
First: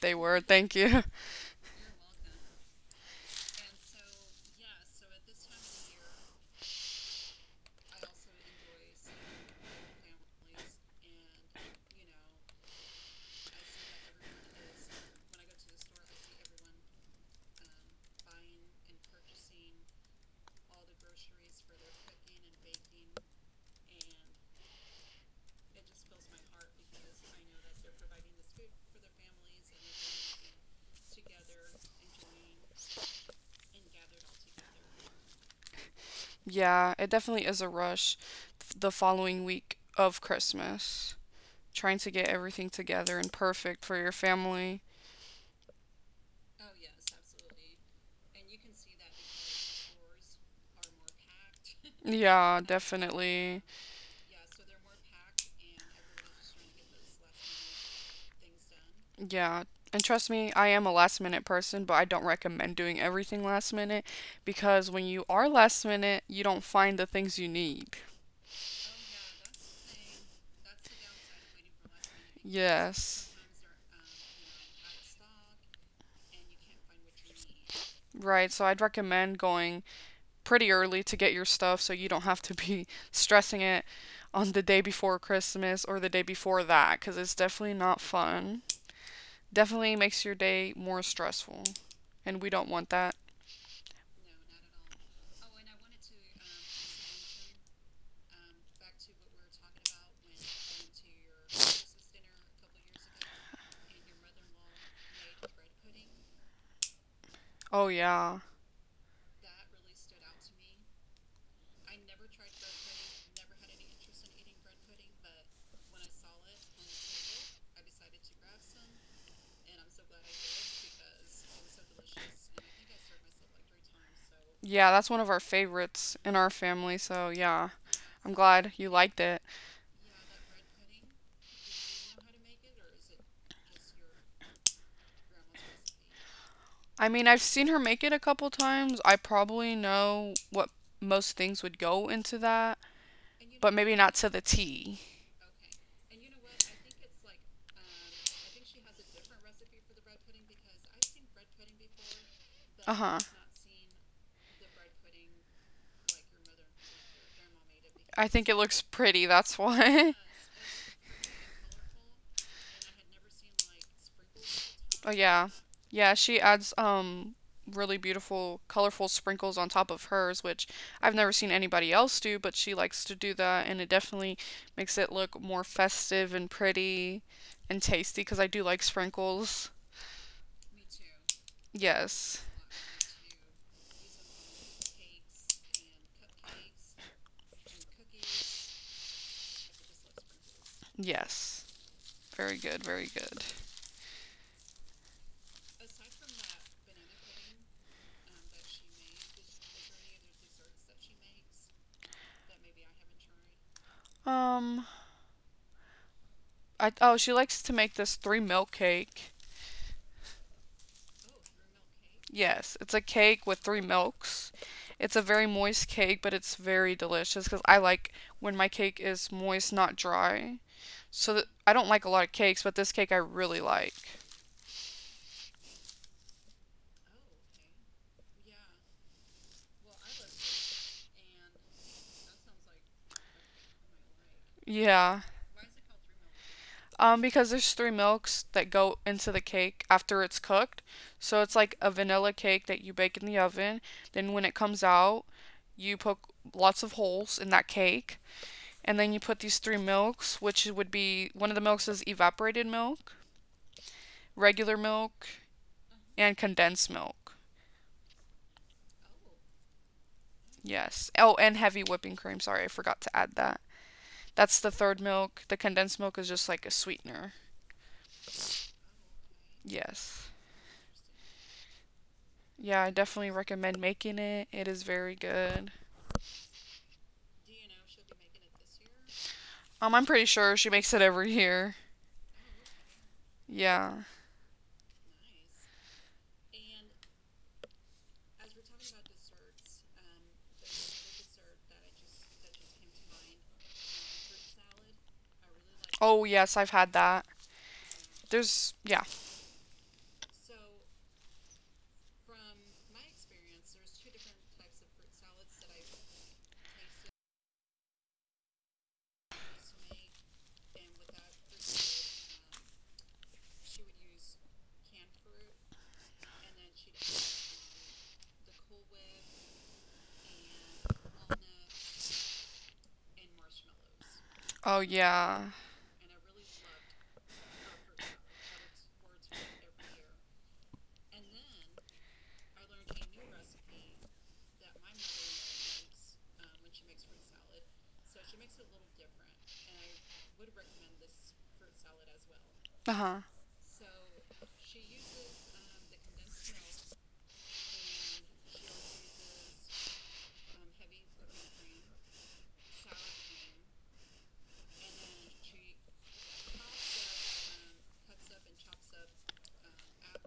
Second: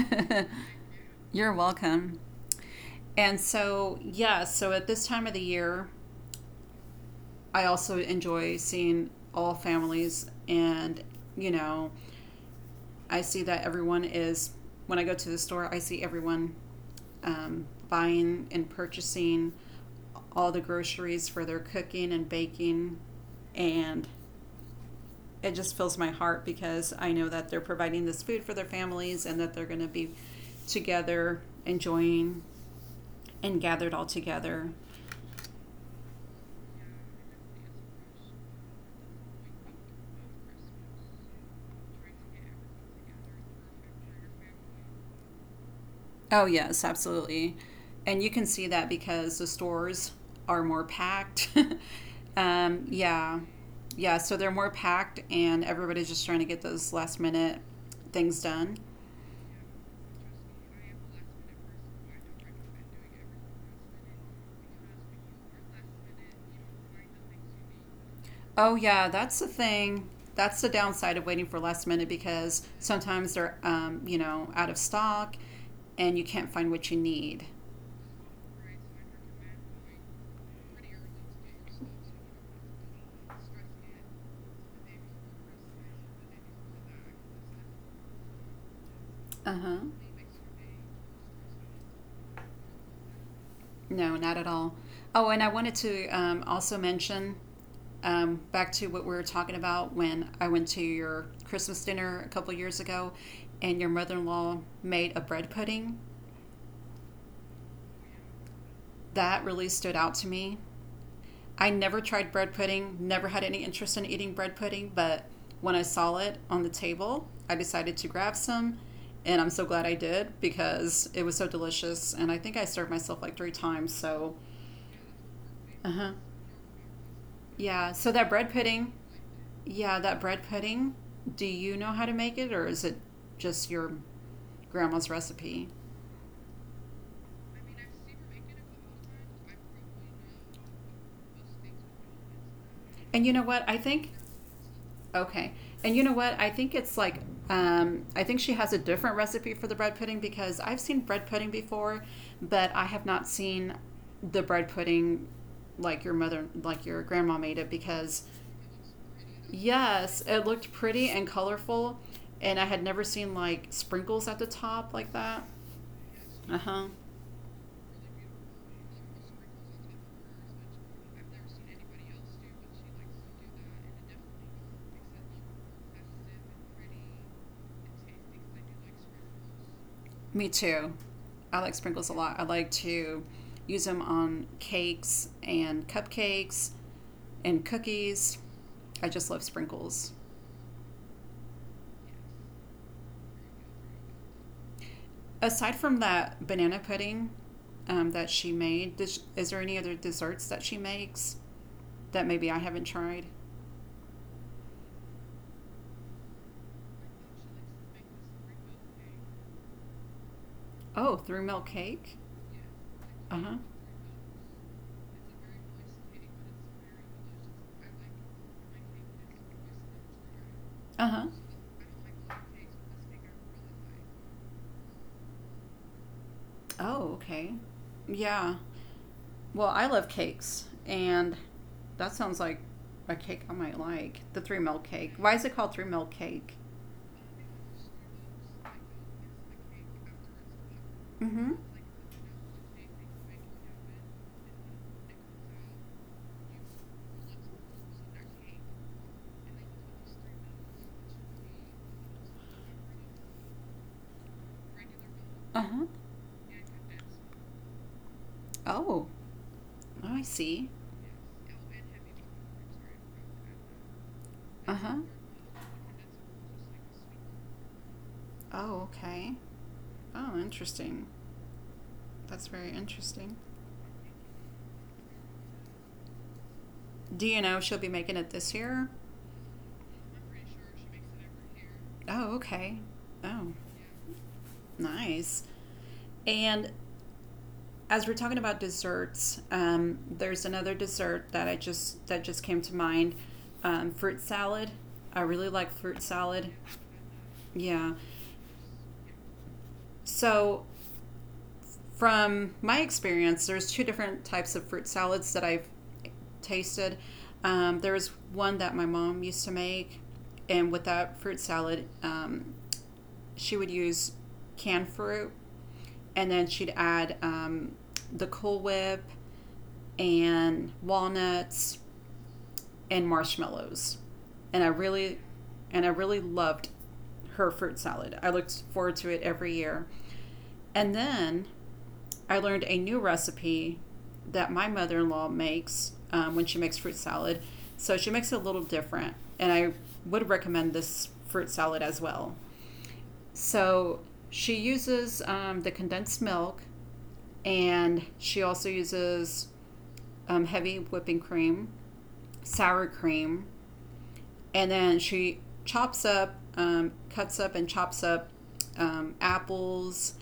[SPEAKER 2] they were, thank you.
[SPEAKER 1] You're welcome. And so, yeah, so at this time of the year, I also enjoy seeing all families, and you know, I see that everyone is when I go to the store, I see everyone um, buying and purchasing all the groceries for their cooking and baking, and it just fills my heart because I know that they're providing this food for their families, and that they're going to be together enjoying and gathered all together.
[SPEAKER 2] Yeah, it definitely is a rush f- the following week of Christmas. Trying to get everything together and perfect for your family.
[SPEAKER 1] Oh, yes, absolutely. And you can see that because the stores are more packed.
[SPEAKER 2] Yeah,
[SPEAKER 1] um, yeah.
[SPEAKER 2] definitely.
[SPEAKER 1] Yeah, so they're more packed, and everybody's just trying to get those last minute things done.
[SPEAKER 2] Yeah. And trust me, I am a last minute person, but I don't recommend doing everything last minute because when you are last minute, you don't find the things you need.
[SPEAKER 1] Oh, yeah, that's the thing. That's the downside of waiting for last minute, because
[SPEAKER 2] Yes.
[SPEAKER 1] sometimes they're, um, you know, out of stock, and you can't find what you need.
[SPEAKER 2] Right, so I'd recommend going pretty early to get your stuff so you don't have to be stressing it on the day before Christmas or the day before that because it's definitely not fun.
[SPEAKER 1] Uh huh.
[SPEAKER 2] Definitely makes your day more stressful, and we don't want that.
[SPEAKER 1] No, not at all. Oh, and I wanted to um, also mention um, back to what we were talking about when I went to your Christmas dinner a couple years ago, and your mother in law made a bread pudding.
[SPEAKER 2] Oh, yeah.
[SPEAKER 1] That really stood out to me. I never tried bread pudding, never had any interest in eating bread pudding, but when I saw it on the table, I decided to grab some. And I'm so glad I did because it was so delicious. And I think I served myself like three times. So,
[SPEAKER 2] Yeah, that's one of our
[SPEAKER 1] uh huh.
[SPEAKER 2] favorites in our family, so yeah.
[SPEAKER 1] Yeah. So that
[SPEAKER 2] I'm
[SPEAKER 1] bread
[SPEAKER 2] glad you
[SPEAKER 1] pudding,
[SPEAKER 2] liked it.
[SPEAKER 1] yeah, that bread pudding. Do you know how to make it, or is it just your grandma's recipe?
[SPEAKER 2] I mean, I've seen her make it a couple times. I probably know what most things would go into that,
[SPEAKER 1] And you know what?
[SPEAKER 2] but
[SPEAKER 1] I
[SPEAKER 2] maybe not
[SPEAKER 1] think.
[SPEAKER 2] to the T.
[SPEAKER 1] Okay. And you know what? I think it's like um, I think she has a different recipe for the bread pudding, because I've seen bread pudding before, but I
[SPEAKER 2] Uh
[SPEAKER 1] have
[SPEAKER 2] huh.
[SPEAKER 1] not seen the bread pudding like your mother, like your grandma made it
[SPEAKER 2] I
[SPEAKER 1] because
[SPEAKER 2] think it looks pretty, that's why.
[SPEAKER 1] Yes, it looked pretty and colorful, and I had never seen like sprinkles at the top
[SPEAKER 2] oh
[SPEAKER 1] like
[SPEAKER 2] yeah.
[SPEAKER 1] that.
[SPEAKER 2] Yeah, she
[SPEAKER 1] Uh
[SPEAKER 2] adds
[SPEAKER 1] huh.
[SPEAKER 2] um really beautiful colorful sprinkles on top of hers, which I've never seen anybody else do, but she likes to do that and it definitely makes it look more festive and pretty and tasty because I do like sprinkles.
[SPEAKER 1] Me too. I like sprinkles a
[SPEAKER 2] Yes.
[SPEAKER 1] lot. I like to use them on cakes and cupcakes and cookies. I just love sprinkles.
[SPEAKER 2] Yes. Very good, very good.
[SPEAKER 1] Aside from that banana pudding um, that she made, does, is there any other desserts that she makes that maybe I haven't tried?
[SPEAKER 2] Um I Oh, she likes to make this three milk cake.
[SPEAKER 1] Oh, through milk cake?
[SPEAKER 2] Yes, it's a
[SPEAKER 1] Uh
[SPEAKER 2] cake with
[SPEAKER 1] huh.
[SPEAKER 2] three milks. It's a very moist cake, but it's very delicious because I like when my cake is moist, not dry.
[SPEAKER 1] Uh huh.
[SPEAKER 2] So th I don't like a lot of cakes, but this cake I really like.
[SPEAKER 1] Oh, okay. Yeah. Well, I love cakes, and that sounds like a cake I might like. The three milk cake.
[SPEAKER 2] Yeah.
[SPEAKER 1] Why is it called three milk cake?
[SPEAKER 2] Um, because there's three milks that go into the cake after it's cooked. So
[SPEAKER 1] Mm-hmm.
[SPEAKER 2] it's like a vanilla cake that you bake in the oven. Then when it comes out, you poke lots of holes in that cake. And then you put these three milks, which would be one of the milks is evaporated milk, regular milk,
[SPEAKER 1] Uh-huh.
[SPEAKER 2] and condensed milk.
[SPEAKER 1] Oh. Oh, I see.
[SPEAKER 2] Yes. Oh, and heavy whipping cream. Sorry, I forgot to add that. That's the third
[SPEAKER 1] Uh-huh.
[SPEAKER 2] milk. The condensed milk is just like a sweetener.
[SPEAKER 1] Oh, okay.
[SPEAKER 2] Yes.
[SPEAKER 1] Oh, interesting. That's very
[SPEAKER 2] Yeah, I definitely
[SPEAKER 1] interesting.
[SPEAKER 2] recommend making it. It is very good.
[SPEAKER 1] Do you know if she'll be making it this year?
[SPEAKER 2] Um, I'm pretty sure she makes it every year.
[SPEAKER 1] Oh, okay. Oh,
[SPEAKER 2] Yeah.
[SPEAKER 1] nice. And as we're talking about desserts, um, there's another dessert that I just that just came to mind. Um, fruit salad. I really like fruit
[SPEAKER 2] Oh,
[SPEAKER 1] salad.
[SPEAKER 2] yes, I've had that.
[SPEAKER 1] Yeah.
[SPEAKER 2] There's, yeah.
[SPEAKER 1] So, from my experience, there's two different types of fruit salads that I've tasted. Um, there was one that my mom used to make, and with that fruit salad, um, she would use canned fruit, and then she'd add um, the Cool Whip and walnuts and marshmallows. And I
[SPEAKER 2] Oh,
[SPEAKER 1] really,
[SPEAKER 2] yeah.
[SPEAKER 1] and I really loved her fruit salad. I looked forward to it every year. And then I learned a new recipe that my mother in law makes um, when she makes fruit salad. So she makes it a little different. And I would recommend this fruit salad as well.
[SPEAKER 2] Uh huh.
[SPEAKER 1] So she uses um, the condensed milk, and she also uses um, heavy whipping cream, sour cream, and then she chops up, um, cuts up, and chops up um, apples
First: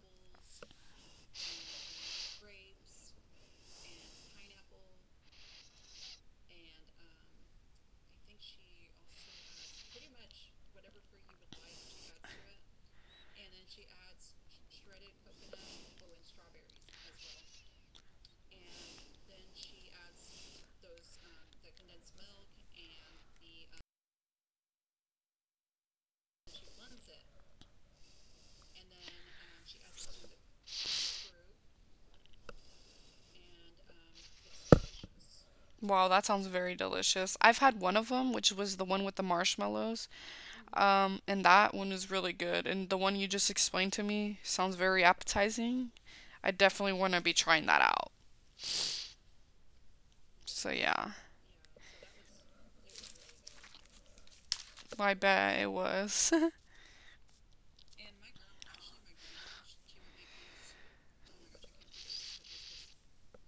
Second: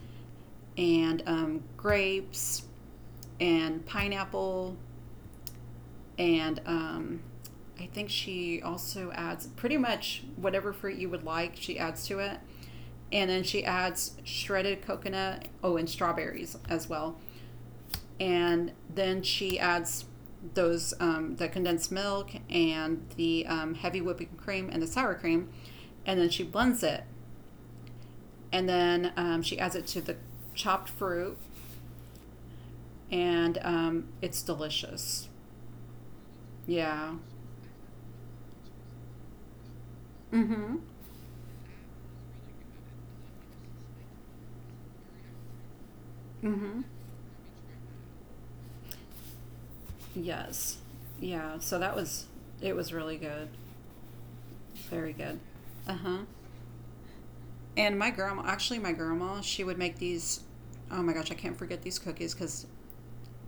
[SPEAKER 1] and um, grapes and pineapple and um, I think she also adds pretty much whatever fruit you would like. She adds to it, and then she adds shredded coconut. Oh, and strawberries as well, and then she adds those um, the condensed milk and the um, heavy whipping cream and the sour cream, and then she blends it, and then um, she adds it to the chopped fruit, and um, it's delicious.
[SPEAKER 2] Wow, that sounds very
[SPEAKER 1] Yeah.
[SPEAKER 2] delicious. I've had one of them, which was the one with the marshmallows.
[SPEAKER 1] Mm-hmm.
[SPEAKER 2] Um, and that one is really good. And the one you just explained to me sounds very appetizing. I
[SPEAKER 1] Mm-hmm.
[SPEAKER 2] definitely want to be trying that out. So
[SPEAKER 1] Yes.
[SPEAKER 2] yeah,
[SPEAKER 1] Yeah. So that was it was really good.
[SPEAKER 2] I
[SPEAKER 1] Very good.
[SPEAKER 2] bet it
[SPEAKER 1] Uh-huh.
[SPEAKER 2] was.
[SPEAKER 1] And my grandma, actually my grandma, she would make these, oh my gosh, I can't forget these cookies cuz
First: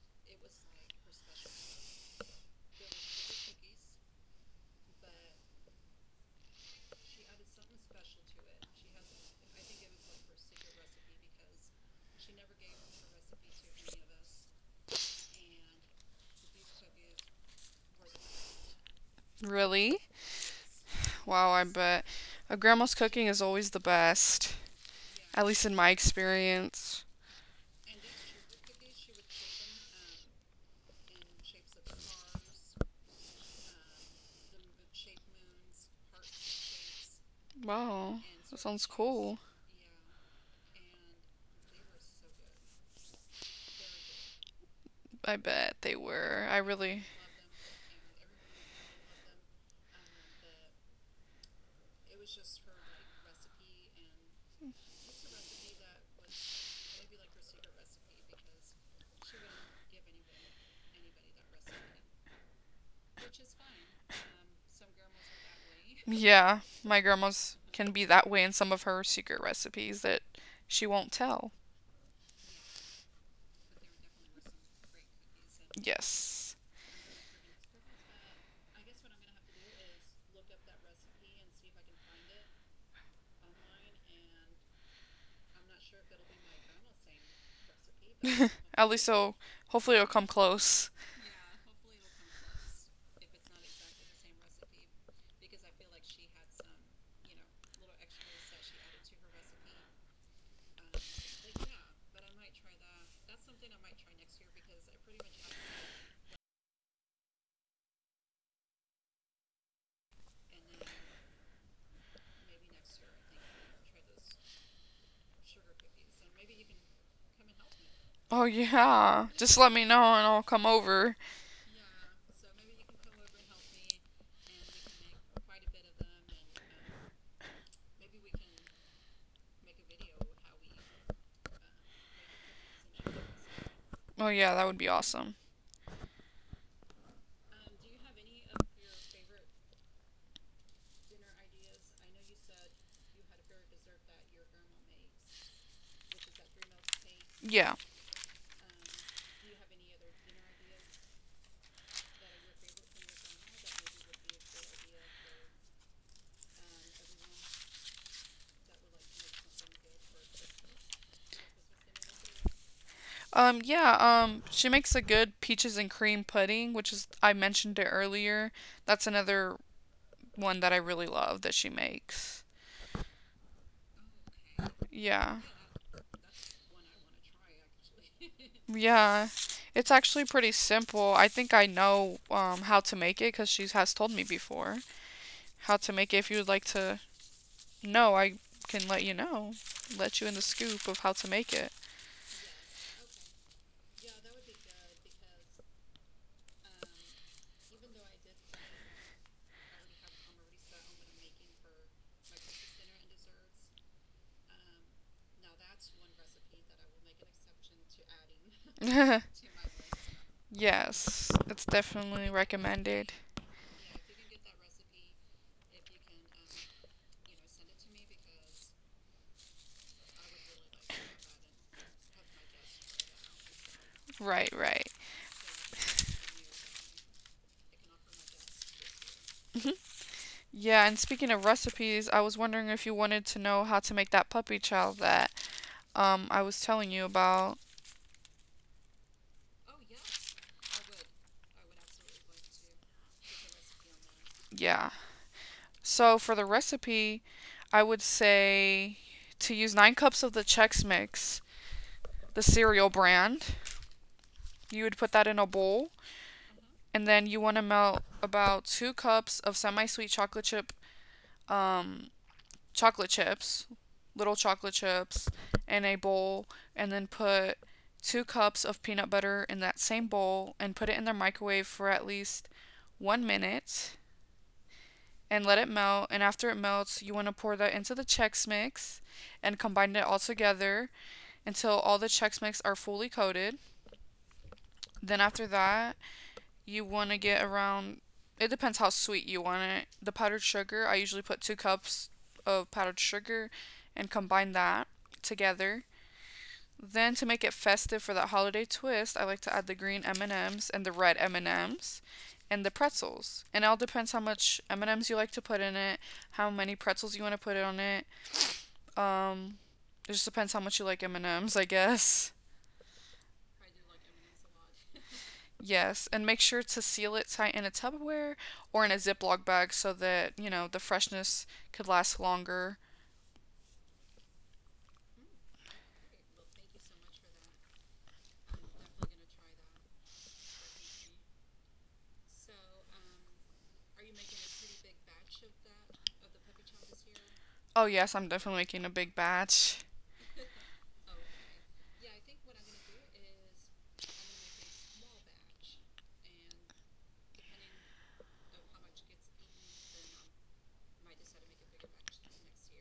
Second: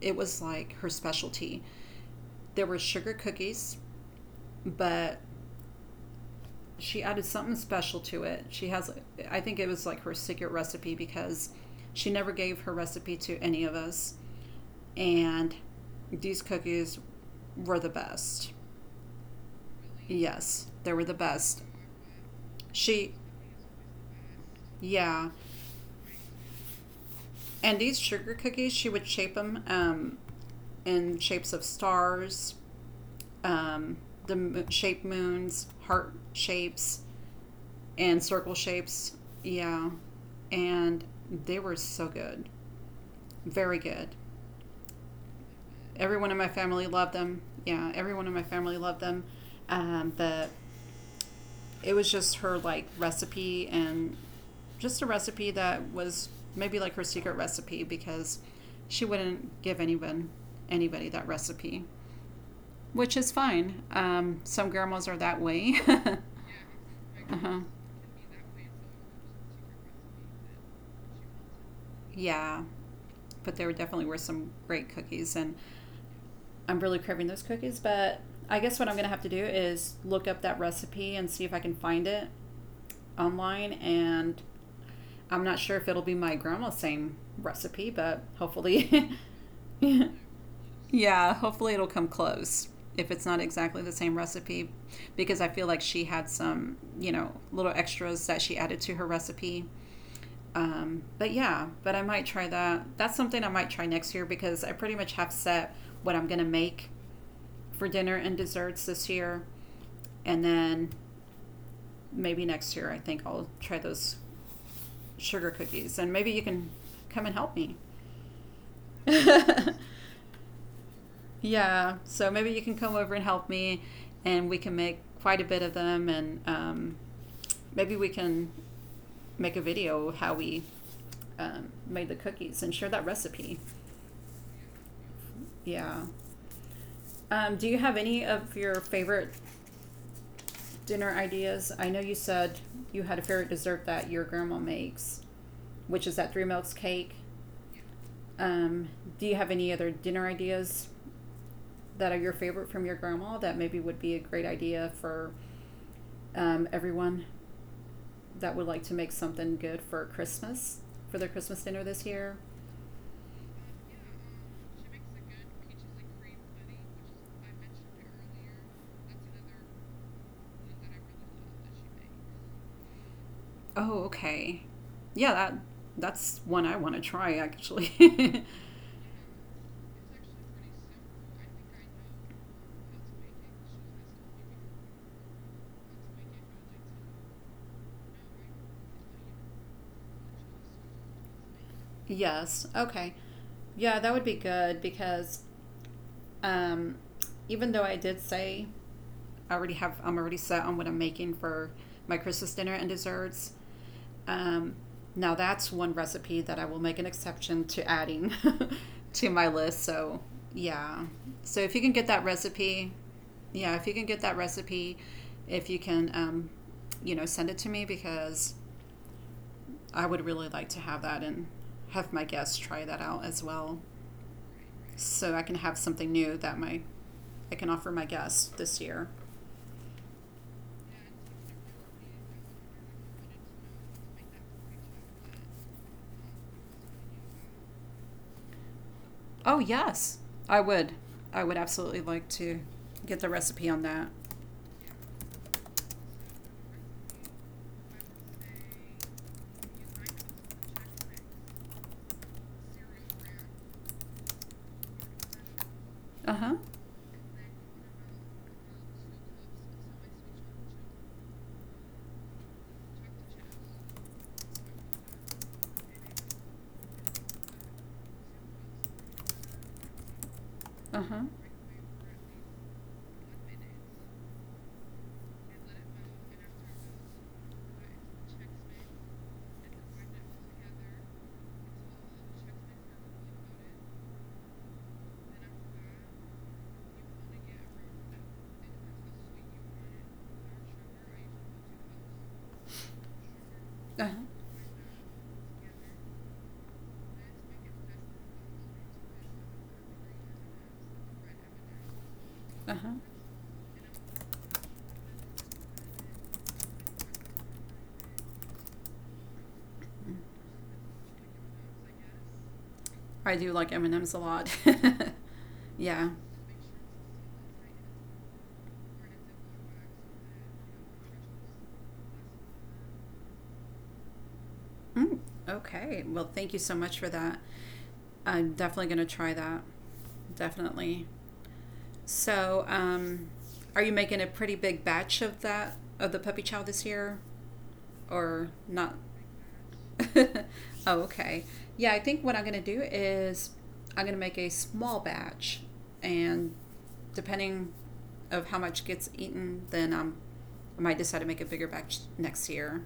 [SPEAKER 1] it was like her specialty. There were sugar cookies, but she added something special to it. She has, I think it was like her secret recipe because she never gave her recipe to any of us. And these cookies were the best.
[SPEAKER 2] Really?
[SPEAKER 1] Yes, they were the
[SPEAKER 2] Wow,
[SPEAKER 1] best.
[SPEAKER 2] I bet. A grandma's
[SPEAKER 1] She,
[SPEAKER 2] cooking is always the best,
[SPEAKER 1] yeah.
[SPEAKER 2] at least in my experience.
[SPEAKER 1] And these sugar cookies, she would shape them um, in shapes of stars, um, the shape moons, heart shapes, and
[SPEAKER 2] Wow,
[SPEAKER 1] circle
[SPEAKER 2] that sounds
[SPEAKER 1] shapes.
[SPEAKER 2] cool.
[SPEAKER 1] Yeah. And they were so good. Very good.
[SPEAKER 2] I bet they
[SPEAKER 1] Everyone in my
[SPEAKER 2] were. I
[SPEAKER 1] family
[SPEAKER 2] really.
[SPEAKER 1] loved them. Yeah, everyone in my family loved them. Um, the It was just her like recipe, and just a recipe that was maybe like her secret recipe because she wouldn't give anyone anybody that recipe, which is fine. Um, some grandmas are that way.
[SPEAKER 2] Yeah, my
[SPEAKER 1] Uh-huh.
[SPEAKER 2] grandma's can be that way in some of her secret recipes that she won't tell.
[SPEAKER 1] Yeah, but there definitely were some great cookies, and
[SPEAKER 2] Yes.
[SPEAKER 1] I'm really craving those cookies. But I guess what I'm gonna have to do is look up that recipe and see if I can find it online. And I'm not sure if it'll be my grandma's same recipe, but
[SPEAKER 2] At
[SPEAKER 1] hopefully.
[SPEAKER 2] least so hopefully it'll come close.
[SPEAKER 1] Yeah, hopefully it'll come close if it's not exactly the same recipe because I feel like she had some, you know, little extras that she added to her recipe. Um, but yeah, but I might try that. That's something I might try next year because I pretty much have set what I'm going to make for dinner and desserts this year. And then maybe next year, I think I'll try those sugar cookies. And maybe you can come and help me.
[SPEAKER 2] Oh yeah. Just let me know and I'll come over.
[SPEAKER 1] Yeah, so maybe you can come over and help me, and we can make quite a bit of them, and um, maybe we can make a video how we um, made the cookies and share that recipe.
[SPEAKER 2] Oh yeah, that would be awesome.
[SPEAKER 1] Yeah. Um, do you have any of your favorite dinner ideas? I know you said you had a favorite dessert that your grandma makes, which is that three milks cake.
[SPEAKER 2] Yeah.
[SPEAKER 1] Um, do you have any other dinner ideas that are your favorite from your grandma that maybe would be a great idea for um, everyone that would like to make something good for Christmas for their Christmas dinner this year.
[SPEAKER 2] Um yeah, um she makes a good peaches and cream pudding, which is I mentioned it earlier. That's another one that I really love that she makes.
[SPEAKER 1] Oh, okay. Yeah,
[SPEAKER 2] Yeah.
[SPEAKER 1] that that's one I want to try actually.
[SPEAKER 2] Yeah. It's actually pretty simple. I think I know um how to make it cuz she has told me before how to make it if you would like to. No, I can let you know. Let you in the scoop of how to make it.
[SPEAKER 1] Yes. Okay. Yeah, that would be good because um, even though I did say I already have, I'm already set on what I'm making for my Christmas dinner and desserts. Um, now that's one recipe that I will make an exception to adding to my list. So yeah,
[SPEAKER 2] Yes,
[SPEAKER 1] so
[SPEAKER 2] it's
[SPEAKER 1] if you can get that
[SPEAKER 2] definitely
[SPEAKER 1] recipe,
[SPEAKER 2] recommended.
[SPEAKER 1] yeah, if you can get that recipe, if you can, um, you know, send it to me because I would really like to have that and have my guests try that out as well,
[SPEAKER 2] Right, right.
[SPEAKER 1] so I can have something new that my I can offer my guests this year.
[SPEAKER 2] Yeah, and speaking of recipes, I was wondering if you wanted to know how to make that puppy chow that um I was telling you about.
[SPEAKER 1] Oh, yes. I would. I would absolutely like to get the recipe on that.
[SPEAKER 2] Yeah. So for the recipe, I would say to use nine cups of the Chex Mix, the cereal brand. You would put that in a bowl,
[SPEAKER 1] Uh huh.
[SPEAKER 2] and then you want to melt about two cups of semi-sweet chocolate chip, um, chocolate chips, little chocolate chips, in a bowl, and then put two cups of peanut butter in that same bowl and put it
[SPEAKER 1] Uh
[SPEAKER 2] in the
[SPEAKER 1] huh.
[SPEAKER 2] microwave for at least one minute and let it melt. And after it melts, you want to pour that into the Chex Mix and combine it all together until all the Chex Mix are fully coated. Then after that, you want to get around. It depends how sweet you want it. The powdered sugar, I usually put two cups of powdered sugar and combine that together. Then to make it festive for that holiday twist, I like to add the green M&Ms and M's and the red M&Ms and M's and
[SPEAKER 1] Uh huh.
[SPEAKER 2] the
[SPEAKER 1] Uh huh.
[SPEAKER 2] pretzels. And it all depends how much M&Ms you like to put in it, how many pretzels you want to put on it. Um, it just depends how much you like M&Ms, I guess.
[SPEAKER 1] I do like M and M's a lot. Yeah.
[SPEAKER 2] Yes, and make sure to seal it tight in a Tupperware or in a Ziploc bag so that, you know, the freshness could last longer.
[SPEAKER 1] Mm, okay. Well, thank you so much for that. I'm definitely going to try that. Definitely. So, um, are you making a pretty big batch of that of the puppy chow this year,
[SPEAKER 2] Oh, yes, I'm
[SPEAKER 1] or
[SPEAKER 2] definitely making a
[SPEAKER 1] not?
[SPEAKER 2] big batch.
[SPEAKER 1] Oh, okay. Yeah, I think what I'm going to do is I'm going to make a small batch, and depending of how much gets eaten, then um, I might decide to make a bigger batch next year.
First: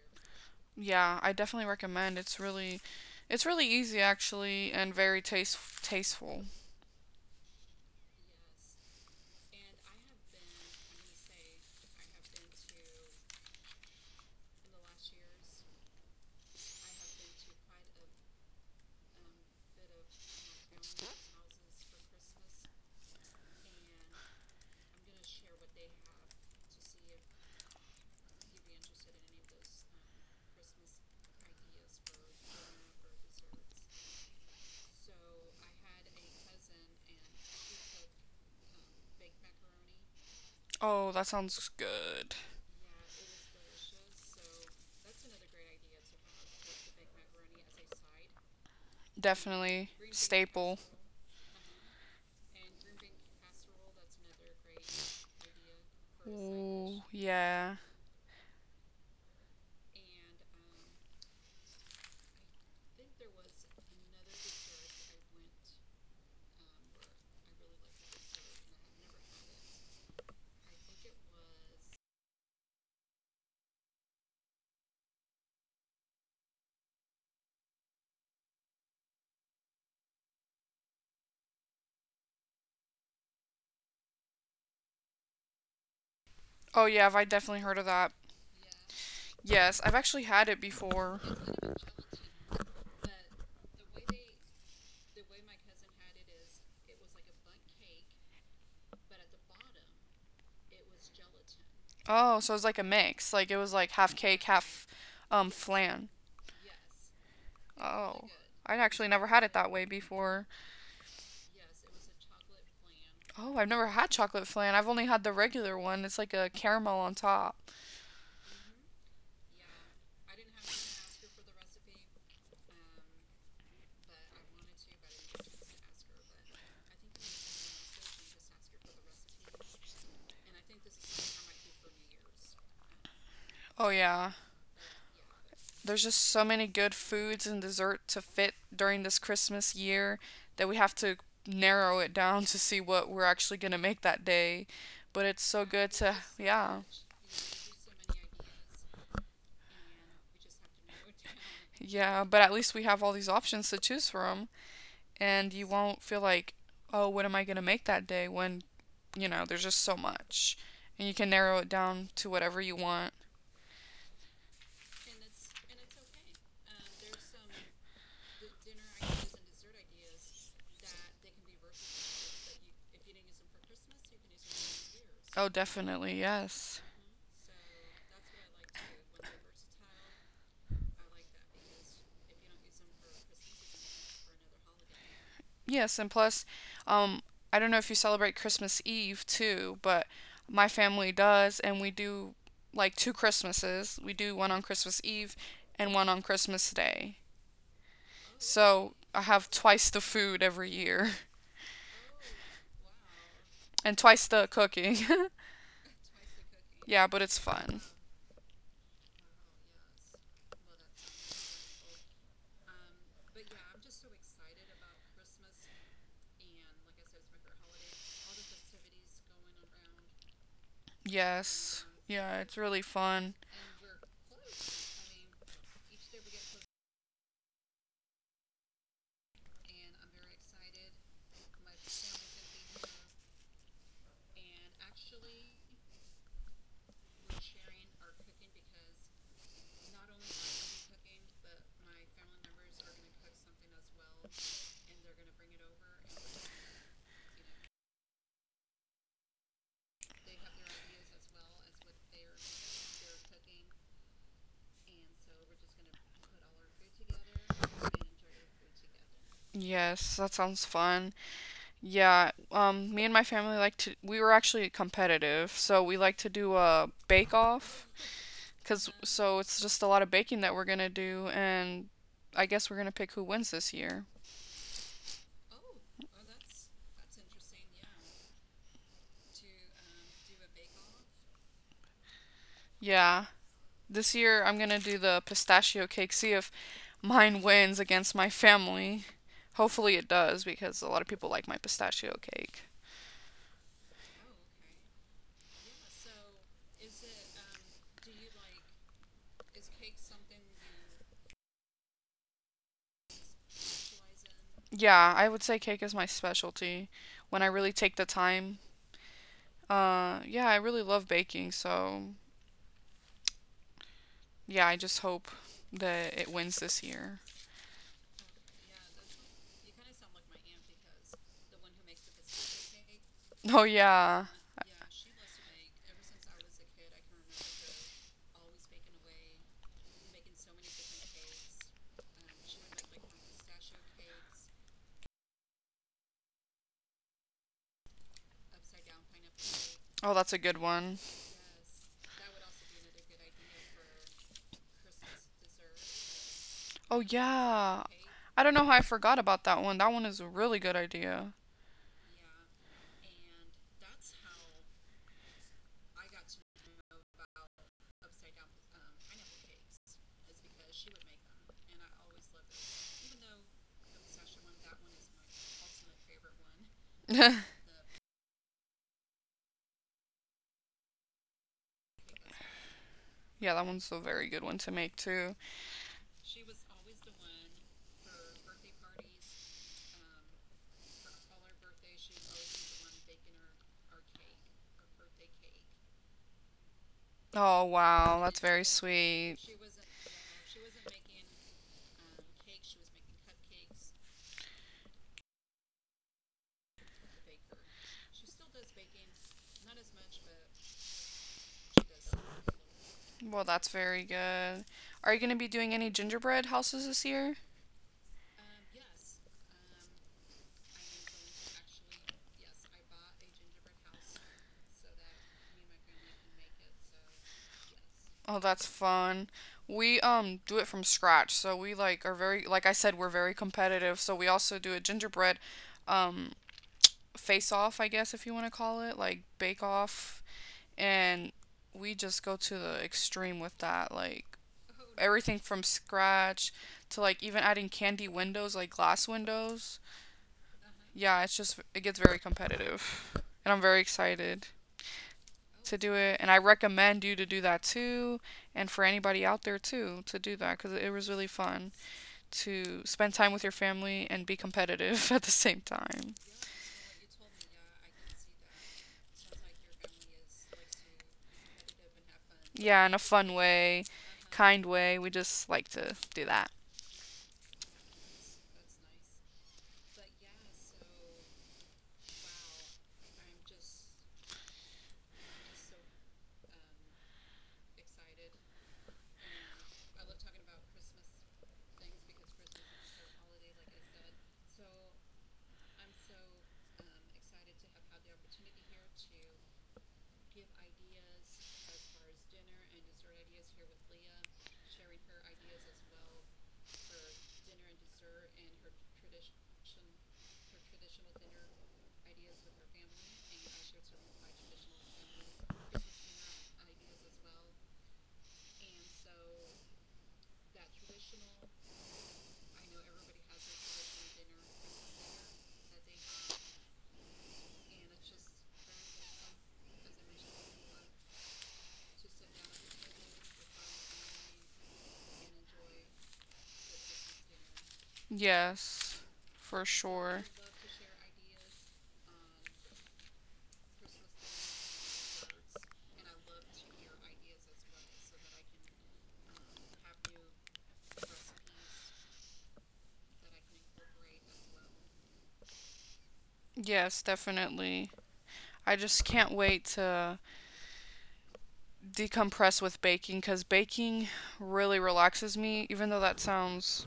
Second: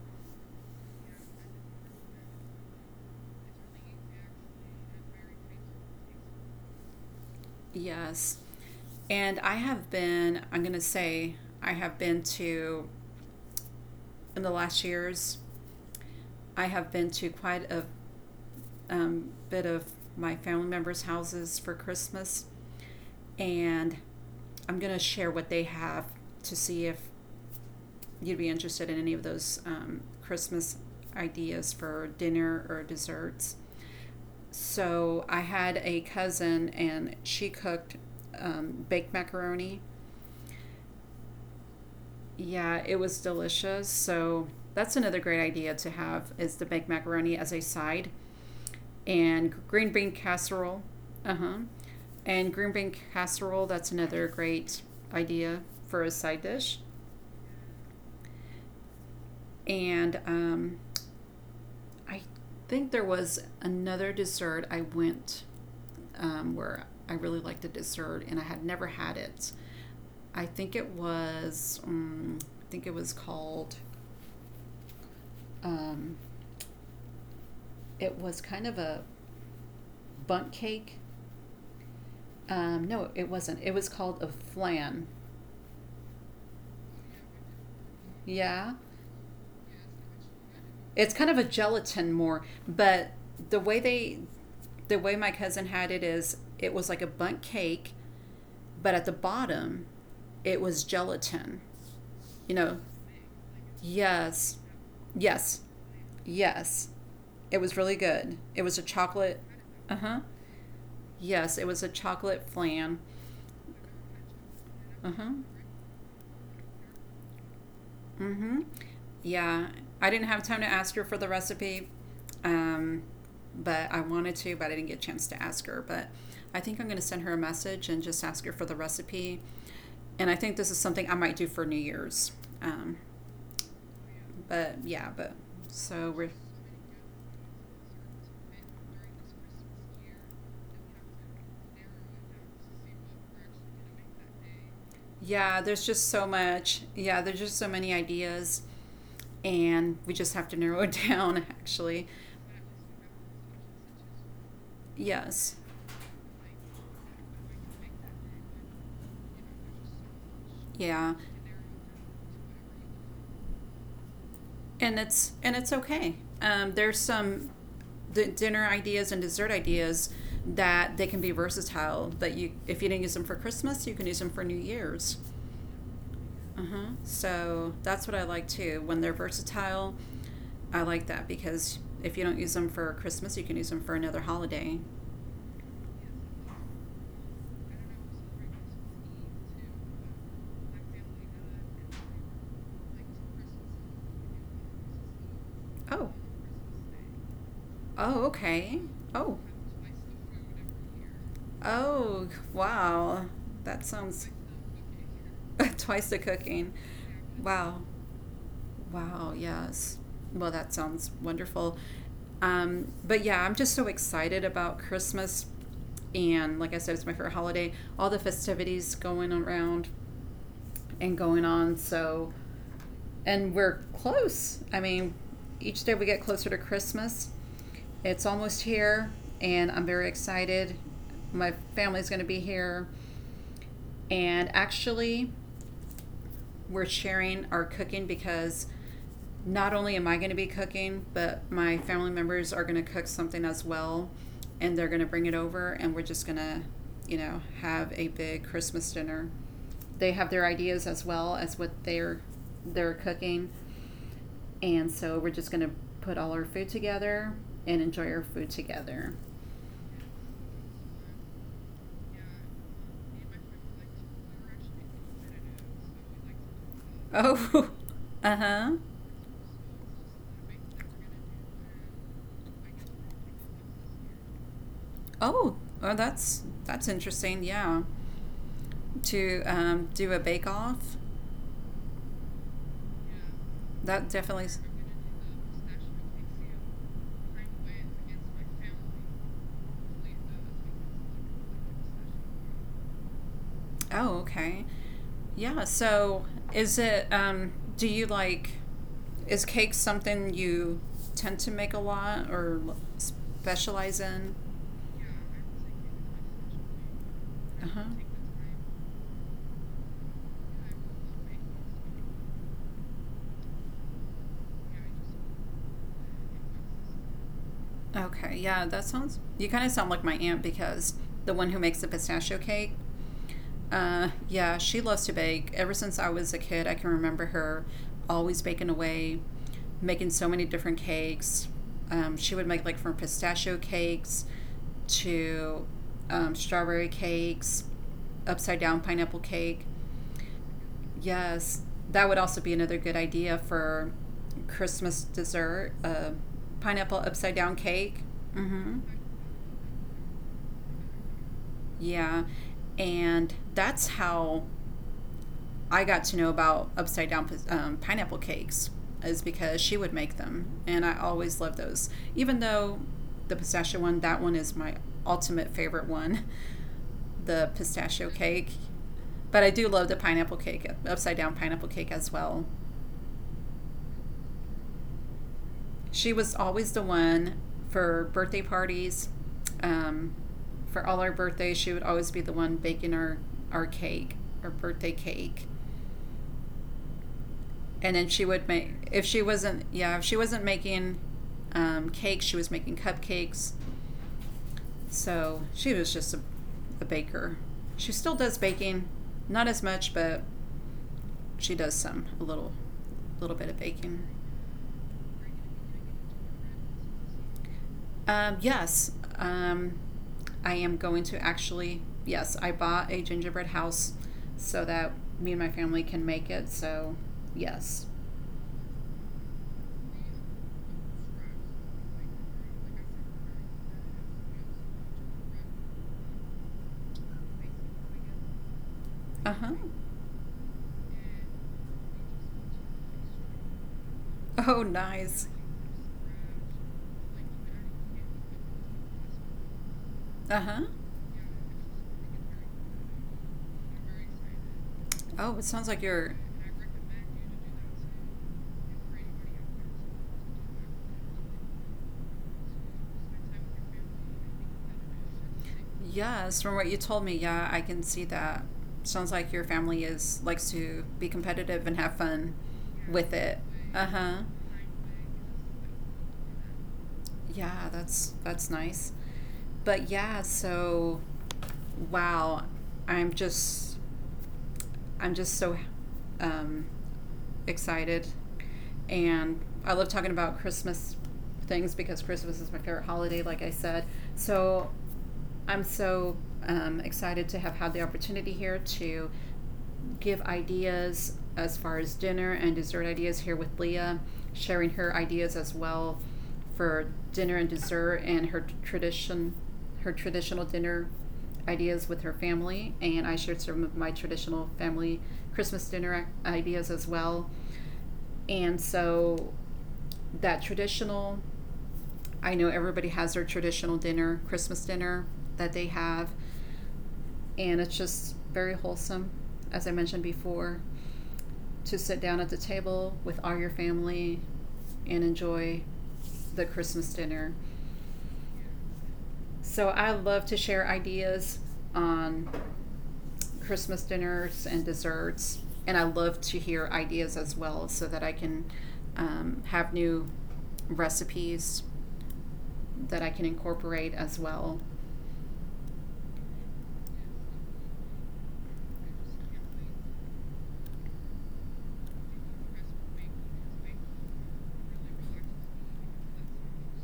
[SPEAKER 2] Yeah, I definitely recommend. It's really it's really easy actually, and very taste tasteful.
[SPEAKER 1] Yes. And I have been, I'm going to say, I have been to, in the last years, I have been to quite a um, bit of my family members' houses for Christmas. And I'm going to share what they have to see if you'd be interested in any of those um, Christmas ideas for dinner or desserts. So I had a cousin and she cooked um, baked macaroni.
[SPEAKER 2] Oh, that sounds good.
[SPEAKER 1] Yeah, it was delicious. So that's another great idea to have is the baked macaroni as a side, and
[SPEAKER 2] Definitely
[SPEAKER 1] green bean
[SPEAKER 2] staple.
[SPEAKER 1] casserole. Uh huh. And green bean casserole, that's another great idea for a side dish.
[SPEAKER 2] Ooh, yeah.
[SPEAKER 1] And um, I think there was another dessert I went um, where I really liked the dessert and I had never had it. I think it was, um, I think it was called, um, it was kind of a bunt cake. Um, no, it wasn't. It was called a flan.
[SPEAKER 2] Oh yeah, I've I definitely heard of that.
[SPEAKER 1] Yeah.
[SPEAKER 2] Yes, I've actually had it
[SPEAKER 1] It's
[SPEAKER 2] before.
[SPEAKER 1] kind of a gelatin more, but the way they, the way my cousin had it is it was like a bunt cake. But at the bottom, it was gelatin.
[SPEAKER 2] Oh, so it
[SPEAKER 1] You
[SPEAKER 2] was like
[SPEAKER 1] know,
[SPEAKER 2] a mix. Like it was like half cake,
[SPEAKER 1] yes,
[SPEAKER 2] half um
[SPEAKER 1] yes,
[SPEAKER 2] flan.
[SPEAKER 1] yes. It was really
[SPEAKER 2] Oh.
[SPEAKER 1] good. It was
[SPEAKER 2] I'd
[SPEAKER 1] a
[SPEAKER 2] actually never
[SPEAKER 1] chocolate.
[SPEAKER 2] had it that way
[SPEAKER 1] Uh huh.
[SPEAKER 2] before.
[SPEAKER 1] Yes, it was a chocolate flan.
[SPEAKER 2] Oh, I've never had chocolate flan. I've only
[SPEAKER 1] Uh
[SPEAKER 2] had the
[SPEAKER 1] huh.
[SPEAKER 2] regular one. It's like a caramel on top.
[SPEAKER 1] Mm-hmm. Yeah, I didn't have time to ask her for the recipe, um, but I wanted to, but I didn't get a chance to ask her. But I think I'm going to send her a message and just ask her for the recipe. And I think this is something I might do for New Year's. Um,
[SPEAKER 2] Oh yeah.
[SPEAKER 1] but yeah, but
[SPEAKER 2] There's
[SPEAKER 1] so
[SPEAKER 2] just
[SPEAKER 1] we're
[SPEAKER 2] so many good foods and dessert to fit during this Christmas year that we have to narrow it down to see what we're actually going to make that day. But it's
[SPEAKER 1] Yeah,
[SPEAKER 2] so
[SPEAKER 1] there's
[SPEAKER 2] good
[SPEAKER 1] just
[SPEAKER 2] to
[SPEAKER 1] so
[SPEAKER 2] yeah.
[SPEAKER 1] much. Yeah, there's just so many ideas, and we just have to narrow it down, actually.
[SPEAKER 2] Yeah, but at least we have all these options to choose from. And
[SPEAKER 1] Yes.
[SPEAKER 2] you won't feel like, oh, what am I going to make that day when, you know, there's just so much. And you
[SPEAKER 1] Yeah.
[SPEAKER 2] can narrow it down to whatever you want.
[SPEAKER 1] And it's and it's okay. Um, there's some the dinner ideas and dessert ideas that they can be versatile. That you, if you didn't use them for Christmas, you can use them for New Year's.
[SPEAKER 2] Oh, definitely, yes.
[SPEAKER 1] Uh-huh. So that's what I like too. When they're versatile, I like that because if you don't use them for Christmas, you can use them for another holiday.
[SPEAKER 2] Yes, and plus, um, I don't know if you celebrate Christmas Eve too, but my family does, and we do like two Christmases. We do one on Christmas Eve and one
[SPEAKER 1] Oh.
[SPEAKER 2] on Christmas Day.
[SPEAKER 1] Oh, okay.
[SPEAKER 2] So I
[SPEAKER 1] Oh.
[SPEAKER 2] have twice the food every year
[SPEAKER 1] Oh, wow. That
[SPEAKER 2] and twice
[SPEAKER 1] sounds
[SPEAKER 2] the cooking.
[SPEAKER 1] twice the cooking.
[SPEAKER 2] Yeah, but it's
[SPEAKER 1] Wow.
[SPEAKER 2] fun.
[SPEAKER 1] Wow, yes. Well, that sounds wonderful. Um, but yeah, I'm just so excited about Christmas. And like I said, it's my favorite holiday. All the festivities going around and going on.
[SPEAKER 2] Yes.
[SPEAKER 1] So,
[SPEAKER 2] Yeah, it's really fun.
[SPEAKER 1] and we're close. I mean, each day we get closer to Christmas. It's almost here, and I'm very excited. My family's going to be here. And actually, we're sharing our cooking because not only am I going to be cooking, but my family members are going to cook something as well, and they're going to bring it over, and we're just going to, you know, have a big Christmas dinner. They have their ideas as well as what they're they're cooking, and so we're just going to put all our food together and enjoy our food together.
[SPEAKER 2] Yes, that sounds fun. Yeah, um, me and my family like to. We were actually competitive, so we like to do a bake off.
[SPEAKER 1] Oh, uh-huh.
[SPEAKER 2] Cause so it's just a lot of baking that we're gonna do, and I guess we're gonna pick who wins this year.
[SPEAKER 1] Oh, oh, that's that's interesting. Yeah, to um, do a bake off,
[SPEAKER 2] Yeah,
[SPEAKER 1] that
[SPEAKER 2] this year
[SPEAKER 1] definitely.
[SPEAKER 2] I'm
[SPEAKER 1] s-
[SPEAKER 2] gonna do the pistachio cake. See if mine wins against my family. Hopefully it does, because a lot of people like my pistachio cake.
[SPEAKER 1] Oh, okay. Yeah. So, is it? Um, do you like? Is cake something you tend to make a lot or l- specialize in?
[SPEAKER 2] Yeah, I would say cake is my specialty when I
[SPEAKER 1] Uh
[SPEAKER 2] really
[SPEAKER 1] huh.
[SPEAKER 2] take the time. Uh, yeah, I really love baking, so yeah, I just hope that it wins this year.
[SPEAKER 1] Okay. Yeah, that sounds. You kind of sound like my aunt because the one who makes the pistachio cake,
[SPEAKER 2] Oh,
[SPEAKER 1] uh,
[SPEAKER 2] yeah.
[SPEAKER 1] yeah, she loves to bake. Ever since I was a kid, I can remember her always baking away, making so many different cakes. Um, she would make like from pistachio cakes to um, strawberry cakes, upside down pineapple cake.
[SPEAKER 2] Oh, that's a good one.
[SPEAKER 1] Yes, that would also be another good idea for Christmas dessert uh, pineapple
[SPEAKER 2] Oh,
[SPEAKER 1] upside down
[SPEAKER 2] yeah.
[SPEAKER 1] cake.
[SPEAKER 2] I don't know how I
[SPEAKER 1] Hmm.
[SPEAKER 2] forgot about that one. That one is a really good idea.
[SPEAKER 1] Yeah, and that's how I got to know about upside down um, pineapple cakes is because she would make them, and I always loved those. Even though the pistachio one, that one is my ultimate favorite one,
[SPEAKER 2] Yeah,
[SPEAKER 1] the pistachio cake. But I do love the pineapple cake, upside down pineapple cake as well.
[SPEAKER 2] that one's a very good one to make too.
[SPEAKER 1] She was always the one for birthday parties. Um, for all our birthdays, she would always be the one baking our, our cake, our birthday cake.
[SPEAKER 2] Oh,
[SPEAKER 1] And then
[SPEAKER 2] wow,
[SPEAKER 1] she
[SPEAKER 2] that's
[SPEAKER 1] would
[SPEAKER 2] very
[SPEAKER 1] make if she
[SPEAKER 2] sweet.
[SPEAKER 1] wasn't yeah, if she wasn't making um, cakes, she was making cupcakes. So she was just a, a baker. She still does baking, not as much, but she does some a little little
[SPEAKER 2] Well,
[SPEAKER 1] bit of
[SPEAKER 2] that's very
[SPEAKER 1] baking.
[SPEAKER 2] good. Are you going to be doing any gingerbread houses this year?
[SPEAKER 1] Um, yes, um, I am going to, actually. Yes, I bought a gingerbread house so that me and my family can make it. So yes.
[SPEAKER 2] Oh, that's fun. We um do it from scratch. So we like are very, like I said, we're very competitive. So we also do a gingerbread um face off, I guess, if you want to call it, like
[SPEAKER 1] Uh-huh.
[SPEAKER 2] bake off, and we just go to the extreme with that, like
[SPEAKER 1] Oh, nice.
[SPEAKER 2] everything from scratch to like even adding candy windows, like glass windows.
[SPEAKER 1] Uh huh.
[SPEAKER 2] Yeah, it's just it gets very competitive. And I'm very excited
[SPEAKER 1] Oh, it sounds
[SPEAKER 2] to
[SPEAKER 1] like
[SPEAKER 2] do
[SPEAKER 1] you're.
[SPEAKER 2] it, and I recommend you to do that too, and for anybody out there too, to do that, because it was really fun to spend time with your family and be competitive at the same time.
[SPEAKER 1] Yes, from what you told me, yeah, I can see that. Sounds like your family is likes to be competitive and have fun
[SPEAKER 2] Yeah, in a
[SPEAKER 1] with
[SPEAKER 2] fun
[SPEAKER 1] it.
[SPEAKER 2] way,
[SPEAKER 1] Uh huh.
[SPEAKER 2] kind way, we just like to do that.
[SPEAKER 1] Yeah, that's that's nice. But yeah, so wow, I'm just I'm just so um, excited, and I love talking about Christmas things because Christmas is my favorite holiday, like I said. So I'm so um, excited to have had the opportunity here to give ideas as far as dinner and dessert ideas here with Leah, sharing her ideas as well for dinner and dessert and her tradition, her traditional dinner ideas with her family. And I shared some of my traditional family Christmas dinner ideas as well. And so that traditional I know everybody has their traditional dinner, Christmas dinner that they have, and it's just very wholesome, as I mentioned before, to sit down at the table with all your family and enjoy the Christmas dinner.
[SPEAKER 2] Yes, for
[SPEAKER 1] So I
[SPEAKER 2] sure.
[SPEAKER 1] love to share ideas on Christmas dinners and desserts, and I love to hear ideas as well so that I can um, have new recipes that I can incorporate as well.
[SPEAKER 2] Yes, definitely. I just can't wait to decompress with baking, because baking really relaxes me, even though that sounds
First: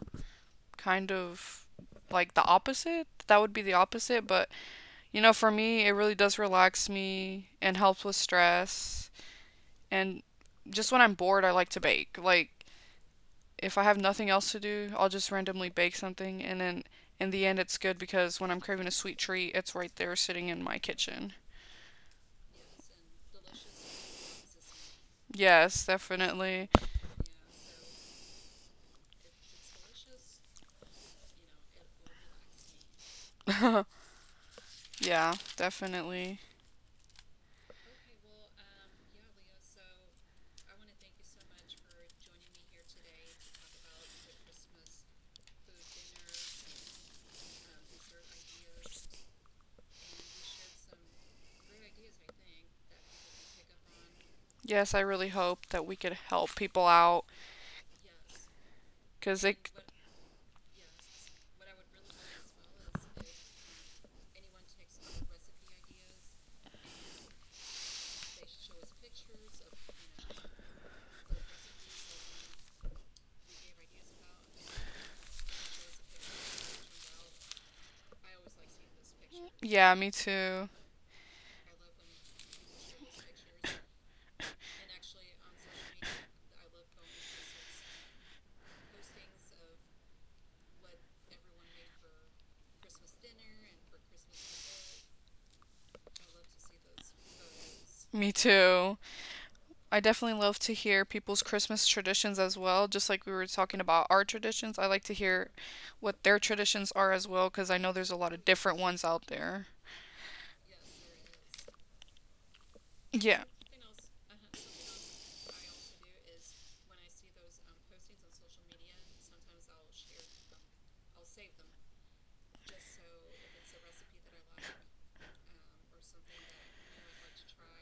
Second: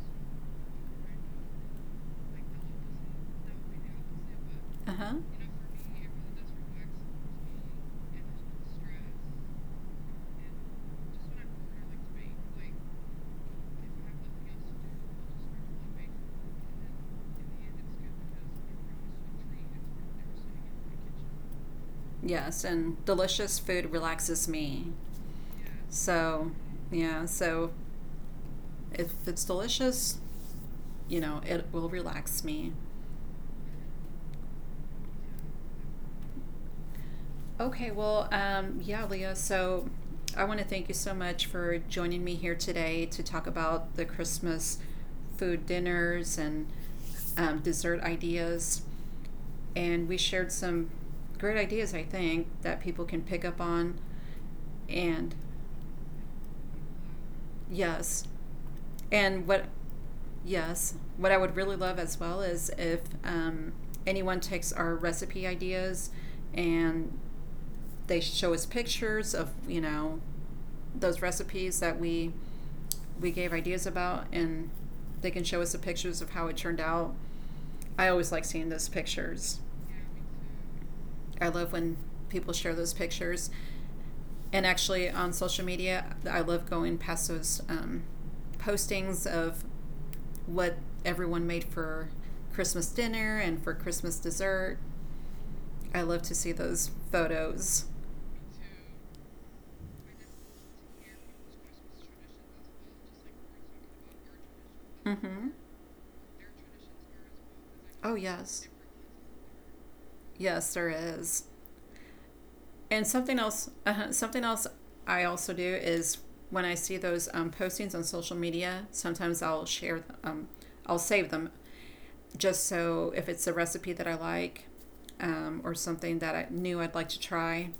[SPEAKER 2] kind of like the opposite. That would be the opposite, but
[SPEAKER 1] Uh huh.
[SPEAKER 2] you know, for me, it really does relax me and helps with stress. And just when I'm bored, I like to bake. Like, if I have nothing else to do, I'll just randomly bake something, and then in the end it's good because when I'm craving a sweet treat, it's right there sitting in my kitchen.
[SPEAKER 1] Yes, and delicious food relaxes me.
[SPEAKER 2] Yes,
[SPEAKER 1] So,
[SPEAKER 2] definitely.
[SPEAKER 1] yeah, so if it's delicious, you know, it will relax me.
[SPEAKER 2] Yeah, definitely.
[SPEAKER 1] Okay, well, um, yeah, Leah. So I want to thank you so much for joining me here today to talk about the Christmas food dinners and um, dessert ideas. And we shared some great ideas, I think, that people can pick up on.
[SPEAKER 2] Yes, I really
[SPEAKER 1] And
[SPEAKER 2] hope that we could help people out.
[SPEAKER 1] yes,
[SPEAKER 2] Cuz
[SPEAKER 1] and what,
[SPEAKER 2] it
[SPEAKER 1] yes, what I would really love as well is if um, anyone takes our recipe ideas and they show us pictures of you know those recipes that we we gave ideas about, and they can show us the pictures of how it turned out. I always like seeing those pictures.
[SPEAKER 2] Yeah, me too.
[SPEAKER 1] I love when people share those pictures. And actually, on social media, I love going past those um, postings of what everyone made for Christmas dinner and for Christmas dessert. I love to see those photos.
[SPEAKER 2] Me too. I definitely love to hear people's Christmas traditions as well. Just like we were talking about our traditions, I like to
[SPEAKER 1] Mm-hmm.
[SPEAKER 2] hear what their traditions are as well, because I know there's a
[SPEAKER 1] Oh
[SPEAKER 2] lot of
[SPEAKER 1] yes,
[SPEAKER 2] different ones out there.
[SPEAKER 1] yes there is. And something
[SPEAKER 2] Yeah.
[SPEAKER 1] else, uh, something else I also do is when I see those um, postings on social media, sometimes I'll share, th- um, I'll save them just so if it's a recipe that I like, um, or something that I knew I'd like to try,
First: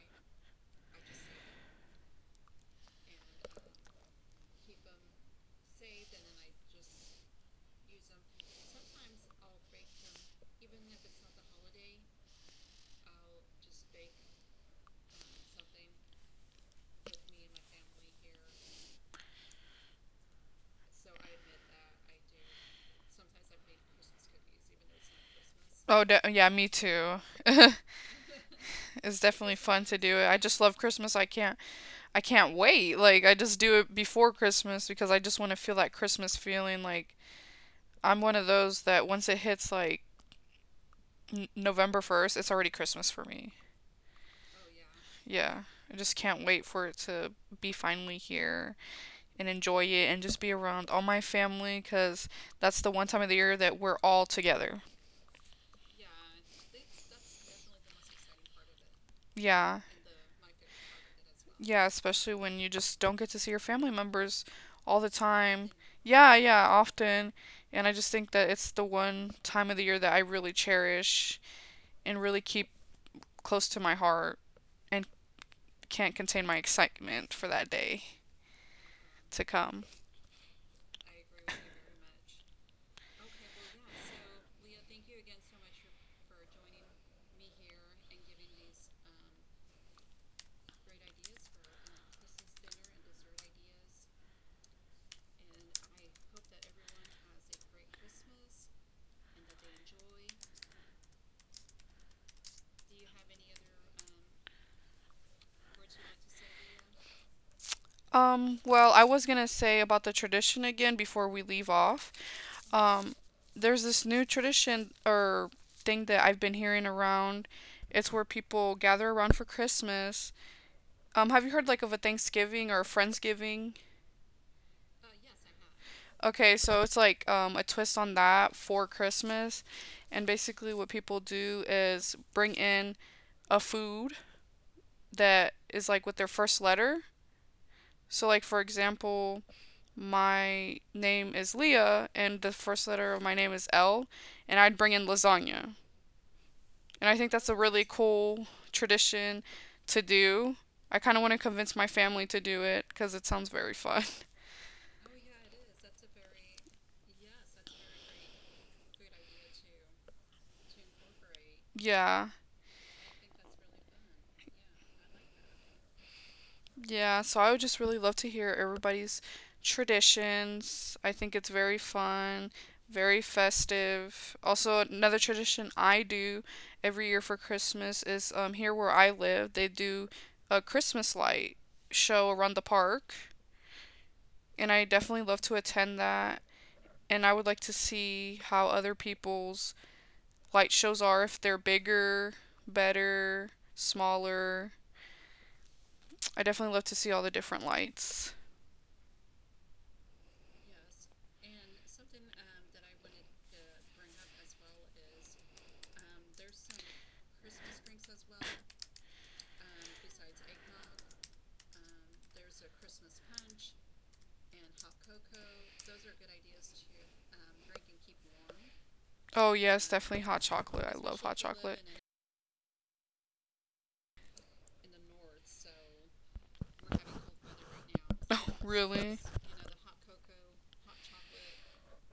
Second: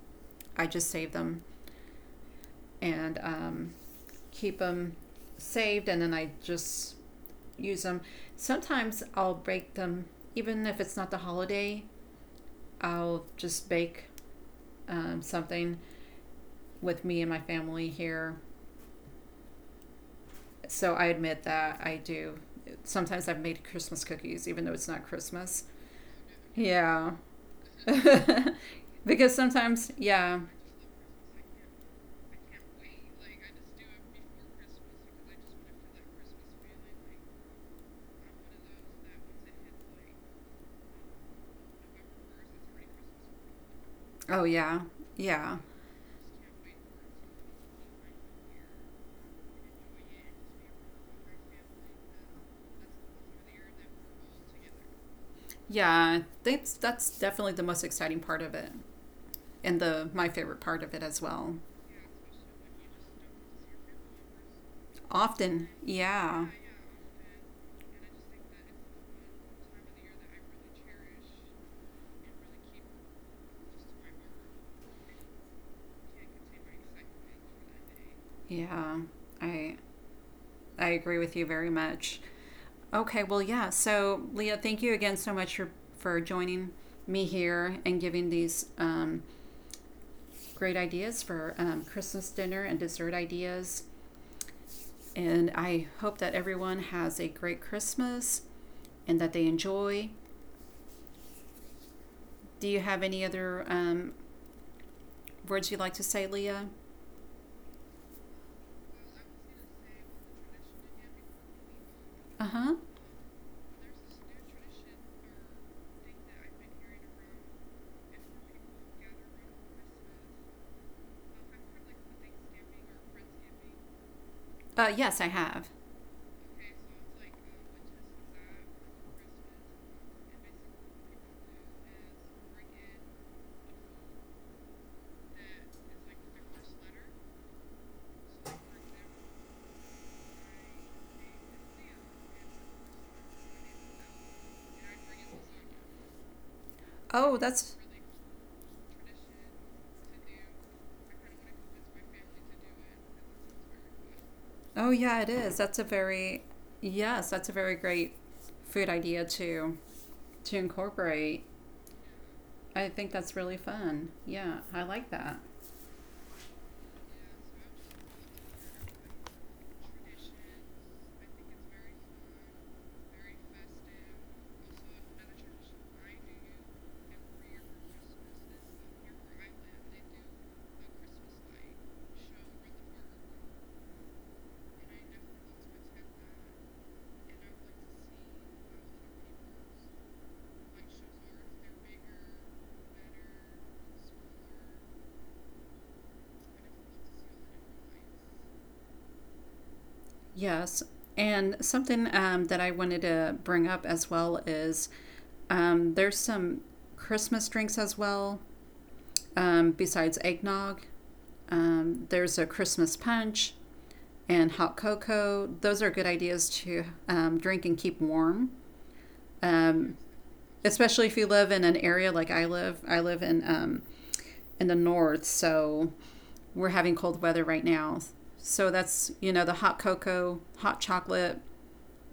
[SPEAKER 1] I just save them and um, keep them saved, and then I just use them. Sometimes I'll bake them, even if it's not the holiday. I'll just bake um, something with me and my family here. So I admit that I do. Sometimes I've made Christmas cookies, even though it's not Christmas.
[SPEAKER 2] Oh, de- yeah, me
[SPEAKER 1] Yeah.
[SPEAKER 2] too. It's
[SPEAKER 1] because
[SPEAKER 2] definitely fun
[SPEAKER 1] sometimes,
[SPEAKER 2] to do it. I
[SPEAKER 1] yeah.
[SPEAKER 2] just love Christmas. I can't I can't wait. Like I just do it before Christmas because I just want to feel that Christmas feeling. Like I'm one of those that once it hits like n- November first, it's already Christmas for me.
[SPEAKER 1] Oh, yeah. Yeah.
[SPEAKER 2] Yeah. I just can't wait for it to be finally here and enjoy it and just be around all my family because that's the one time of the year that we're all together.
[SPEAKER 1] Yeah. That's, that's definitely the most exciting part of it
[SPEAKER 2] Yeah.
[SPEAKER 1] and the my favorite part of it as well.
[SPEAKER 2] Yeah, especially when you just don't get to see your family members all the
[SPEAKER 1] Often,
[SPEAKER 2] time. Yeah,
[SPEAKER 1] yeah.
[SPEAKER 2] yeah, often. And I just think that it's the one time of the year that I really cherish and really keep close to my heart and can't contain my excitement for that day
[SPEAKER 1] Yeah.
[SPEAKER 2] to
[SPEAKER 1] I
[SPEAKER 2] come.
[SPEAKER 1] I agree with you very much. Okay, well, yeah. So, Leah, thank you again so much for, for joining me here and giving these um, great ideas for um, Christmas dinner and dessert ideas. And I hope that everyone has a great Christmas and that they enjoy. Do you have any other um, words you'd like to say, Leah?
[SPEAKER 2] Um, well, I was gonna say about the tradition again before we leave off.
[SPEAKER 1] Uh huh.
[SPEAKER 2] Um, there's this new tradition or thing that I've been hearing around. It's where people gather around for Christmas. Um, have you heard like of a Thanksgiving or a Friendsgiving?
[SPEAKER 1] Uh, yes, I have.
[SPEAKER 2] Okay, so it's like um, a twist on that for Christmas. And basically, what people do is bring in a food that is like with their first letter. So, like, for example, my name is Leah and the first letter of my name is L, and I'd bring in lasagna. And I think
[SPEAKER 1] Oh,
[SPEAKER 2] that's a
[SPEAKER 1] that's—
[SPEAKER 2] really cool tradition to do. I kind of want to convince my family to do it because it sounds very fun.
[SPEAKER 1] Oh yeah, it is. That's a very yes, that's a very great food idea to to incorporate.
[SPEAKER 2] Yeah.
[SPEAKER 1] I think that's really fun. Yeah, I like that.
[SPEAKER 2] Yeah, so I would just really love to hear everybody's traditions. I think it's very fun, very festive. Also, another tradition I do every year for Christmas is um, here where I live, they do a Christmas light show around the park, and I definitely love to attend that. And I would like to see how other people's light shows are, if they're bigger, better, smaller. I definitely love to see all the different lights.
[SPEAKER 1] Yes. And something um, that I wanted to bring up as well is um, there's some Christmas drinks as well, um, besides eggnog. Um, there's a Christmas punch and hot cocoa. Those are good ideas to um, drink and keep warm.
[SPEAKER 2] Oh yes,
[SPEAKER 1] Um,
[SPEAKER 2] definitely hot chocolate. I
[SPEAKER 1] Especially if
[SPEAKER 2] love
[SPEAKER 1] you
[SPEAKER 2] hot
[SPEAKER 1] live in an
[SPEAKER 2] chocolate.
[SPEAKER 1] area like I live. I live in um, in the north, so we're having cold weather right now.
[SPEAKER 2] Oh,
[SPEAKER 1] So that's,
[SPEAKER 2] really?
[SPEAKER 1] you know the hot cocoa, hot chocolate.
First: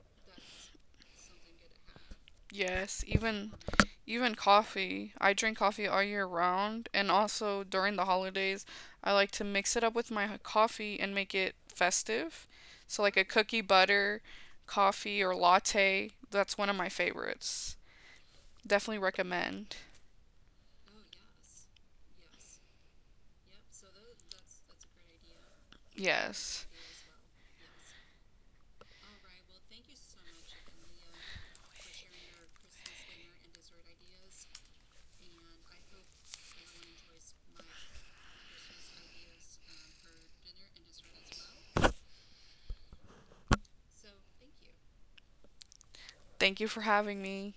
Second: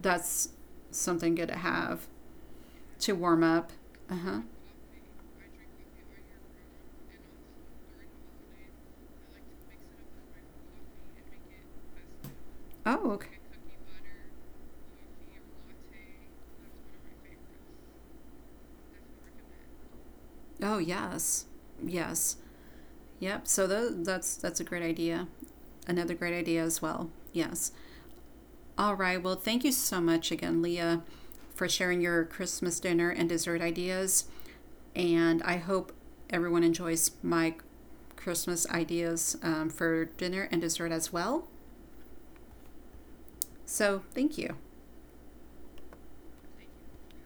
[SPEAKER 1] That's something good to have
[SPEAKER 2] Yes,
[SPEAKER 1] to warm
[SPEAKER 2] even
[SPEAKER 1] up. Uh
[SPEAKER 2] even
[SPEAKER 1] huh.
[SPEAKER 2] coffee. I drink coffee all year round, and also during the holidays, I like to mix it up with my h- coffee and make it festive. So
[SPEAKER 1] Oh,
[SPEAKER 2] like a
[SPEAKER 1] okay.
[SPEAKER 2] cookie butter coffee or latte, that's one of my favorites. Definitely recommend.
[SPEAKER 1] Oh, yes. Yes. Yep. So tho- that's that's a great idea. Another great idea
[SPEAKER 2] Yes.
[SPEAKER 1] as well. Yes. All right. Well, thank you so much again, Leah, for sharing your Christmas dinner and dessert ideas. And I hope everyone enjoys my Christmas ideas um, for dinner and dessert as well. So, thank you.
[SPEAKER 2] Thank you for having me.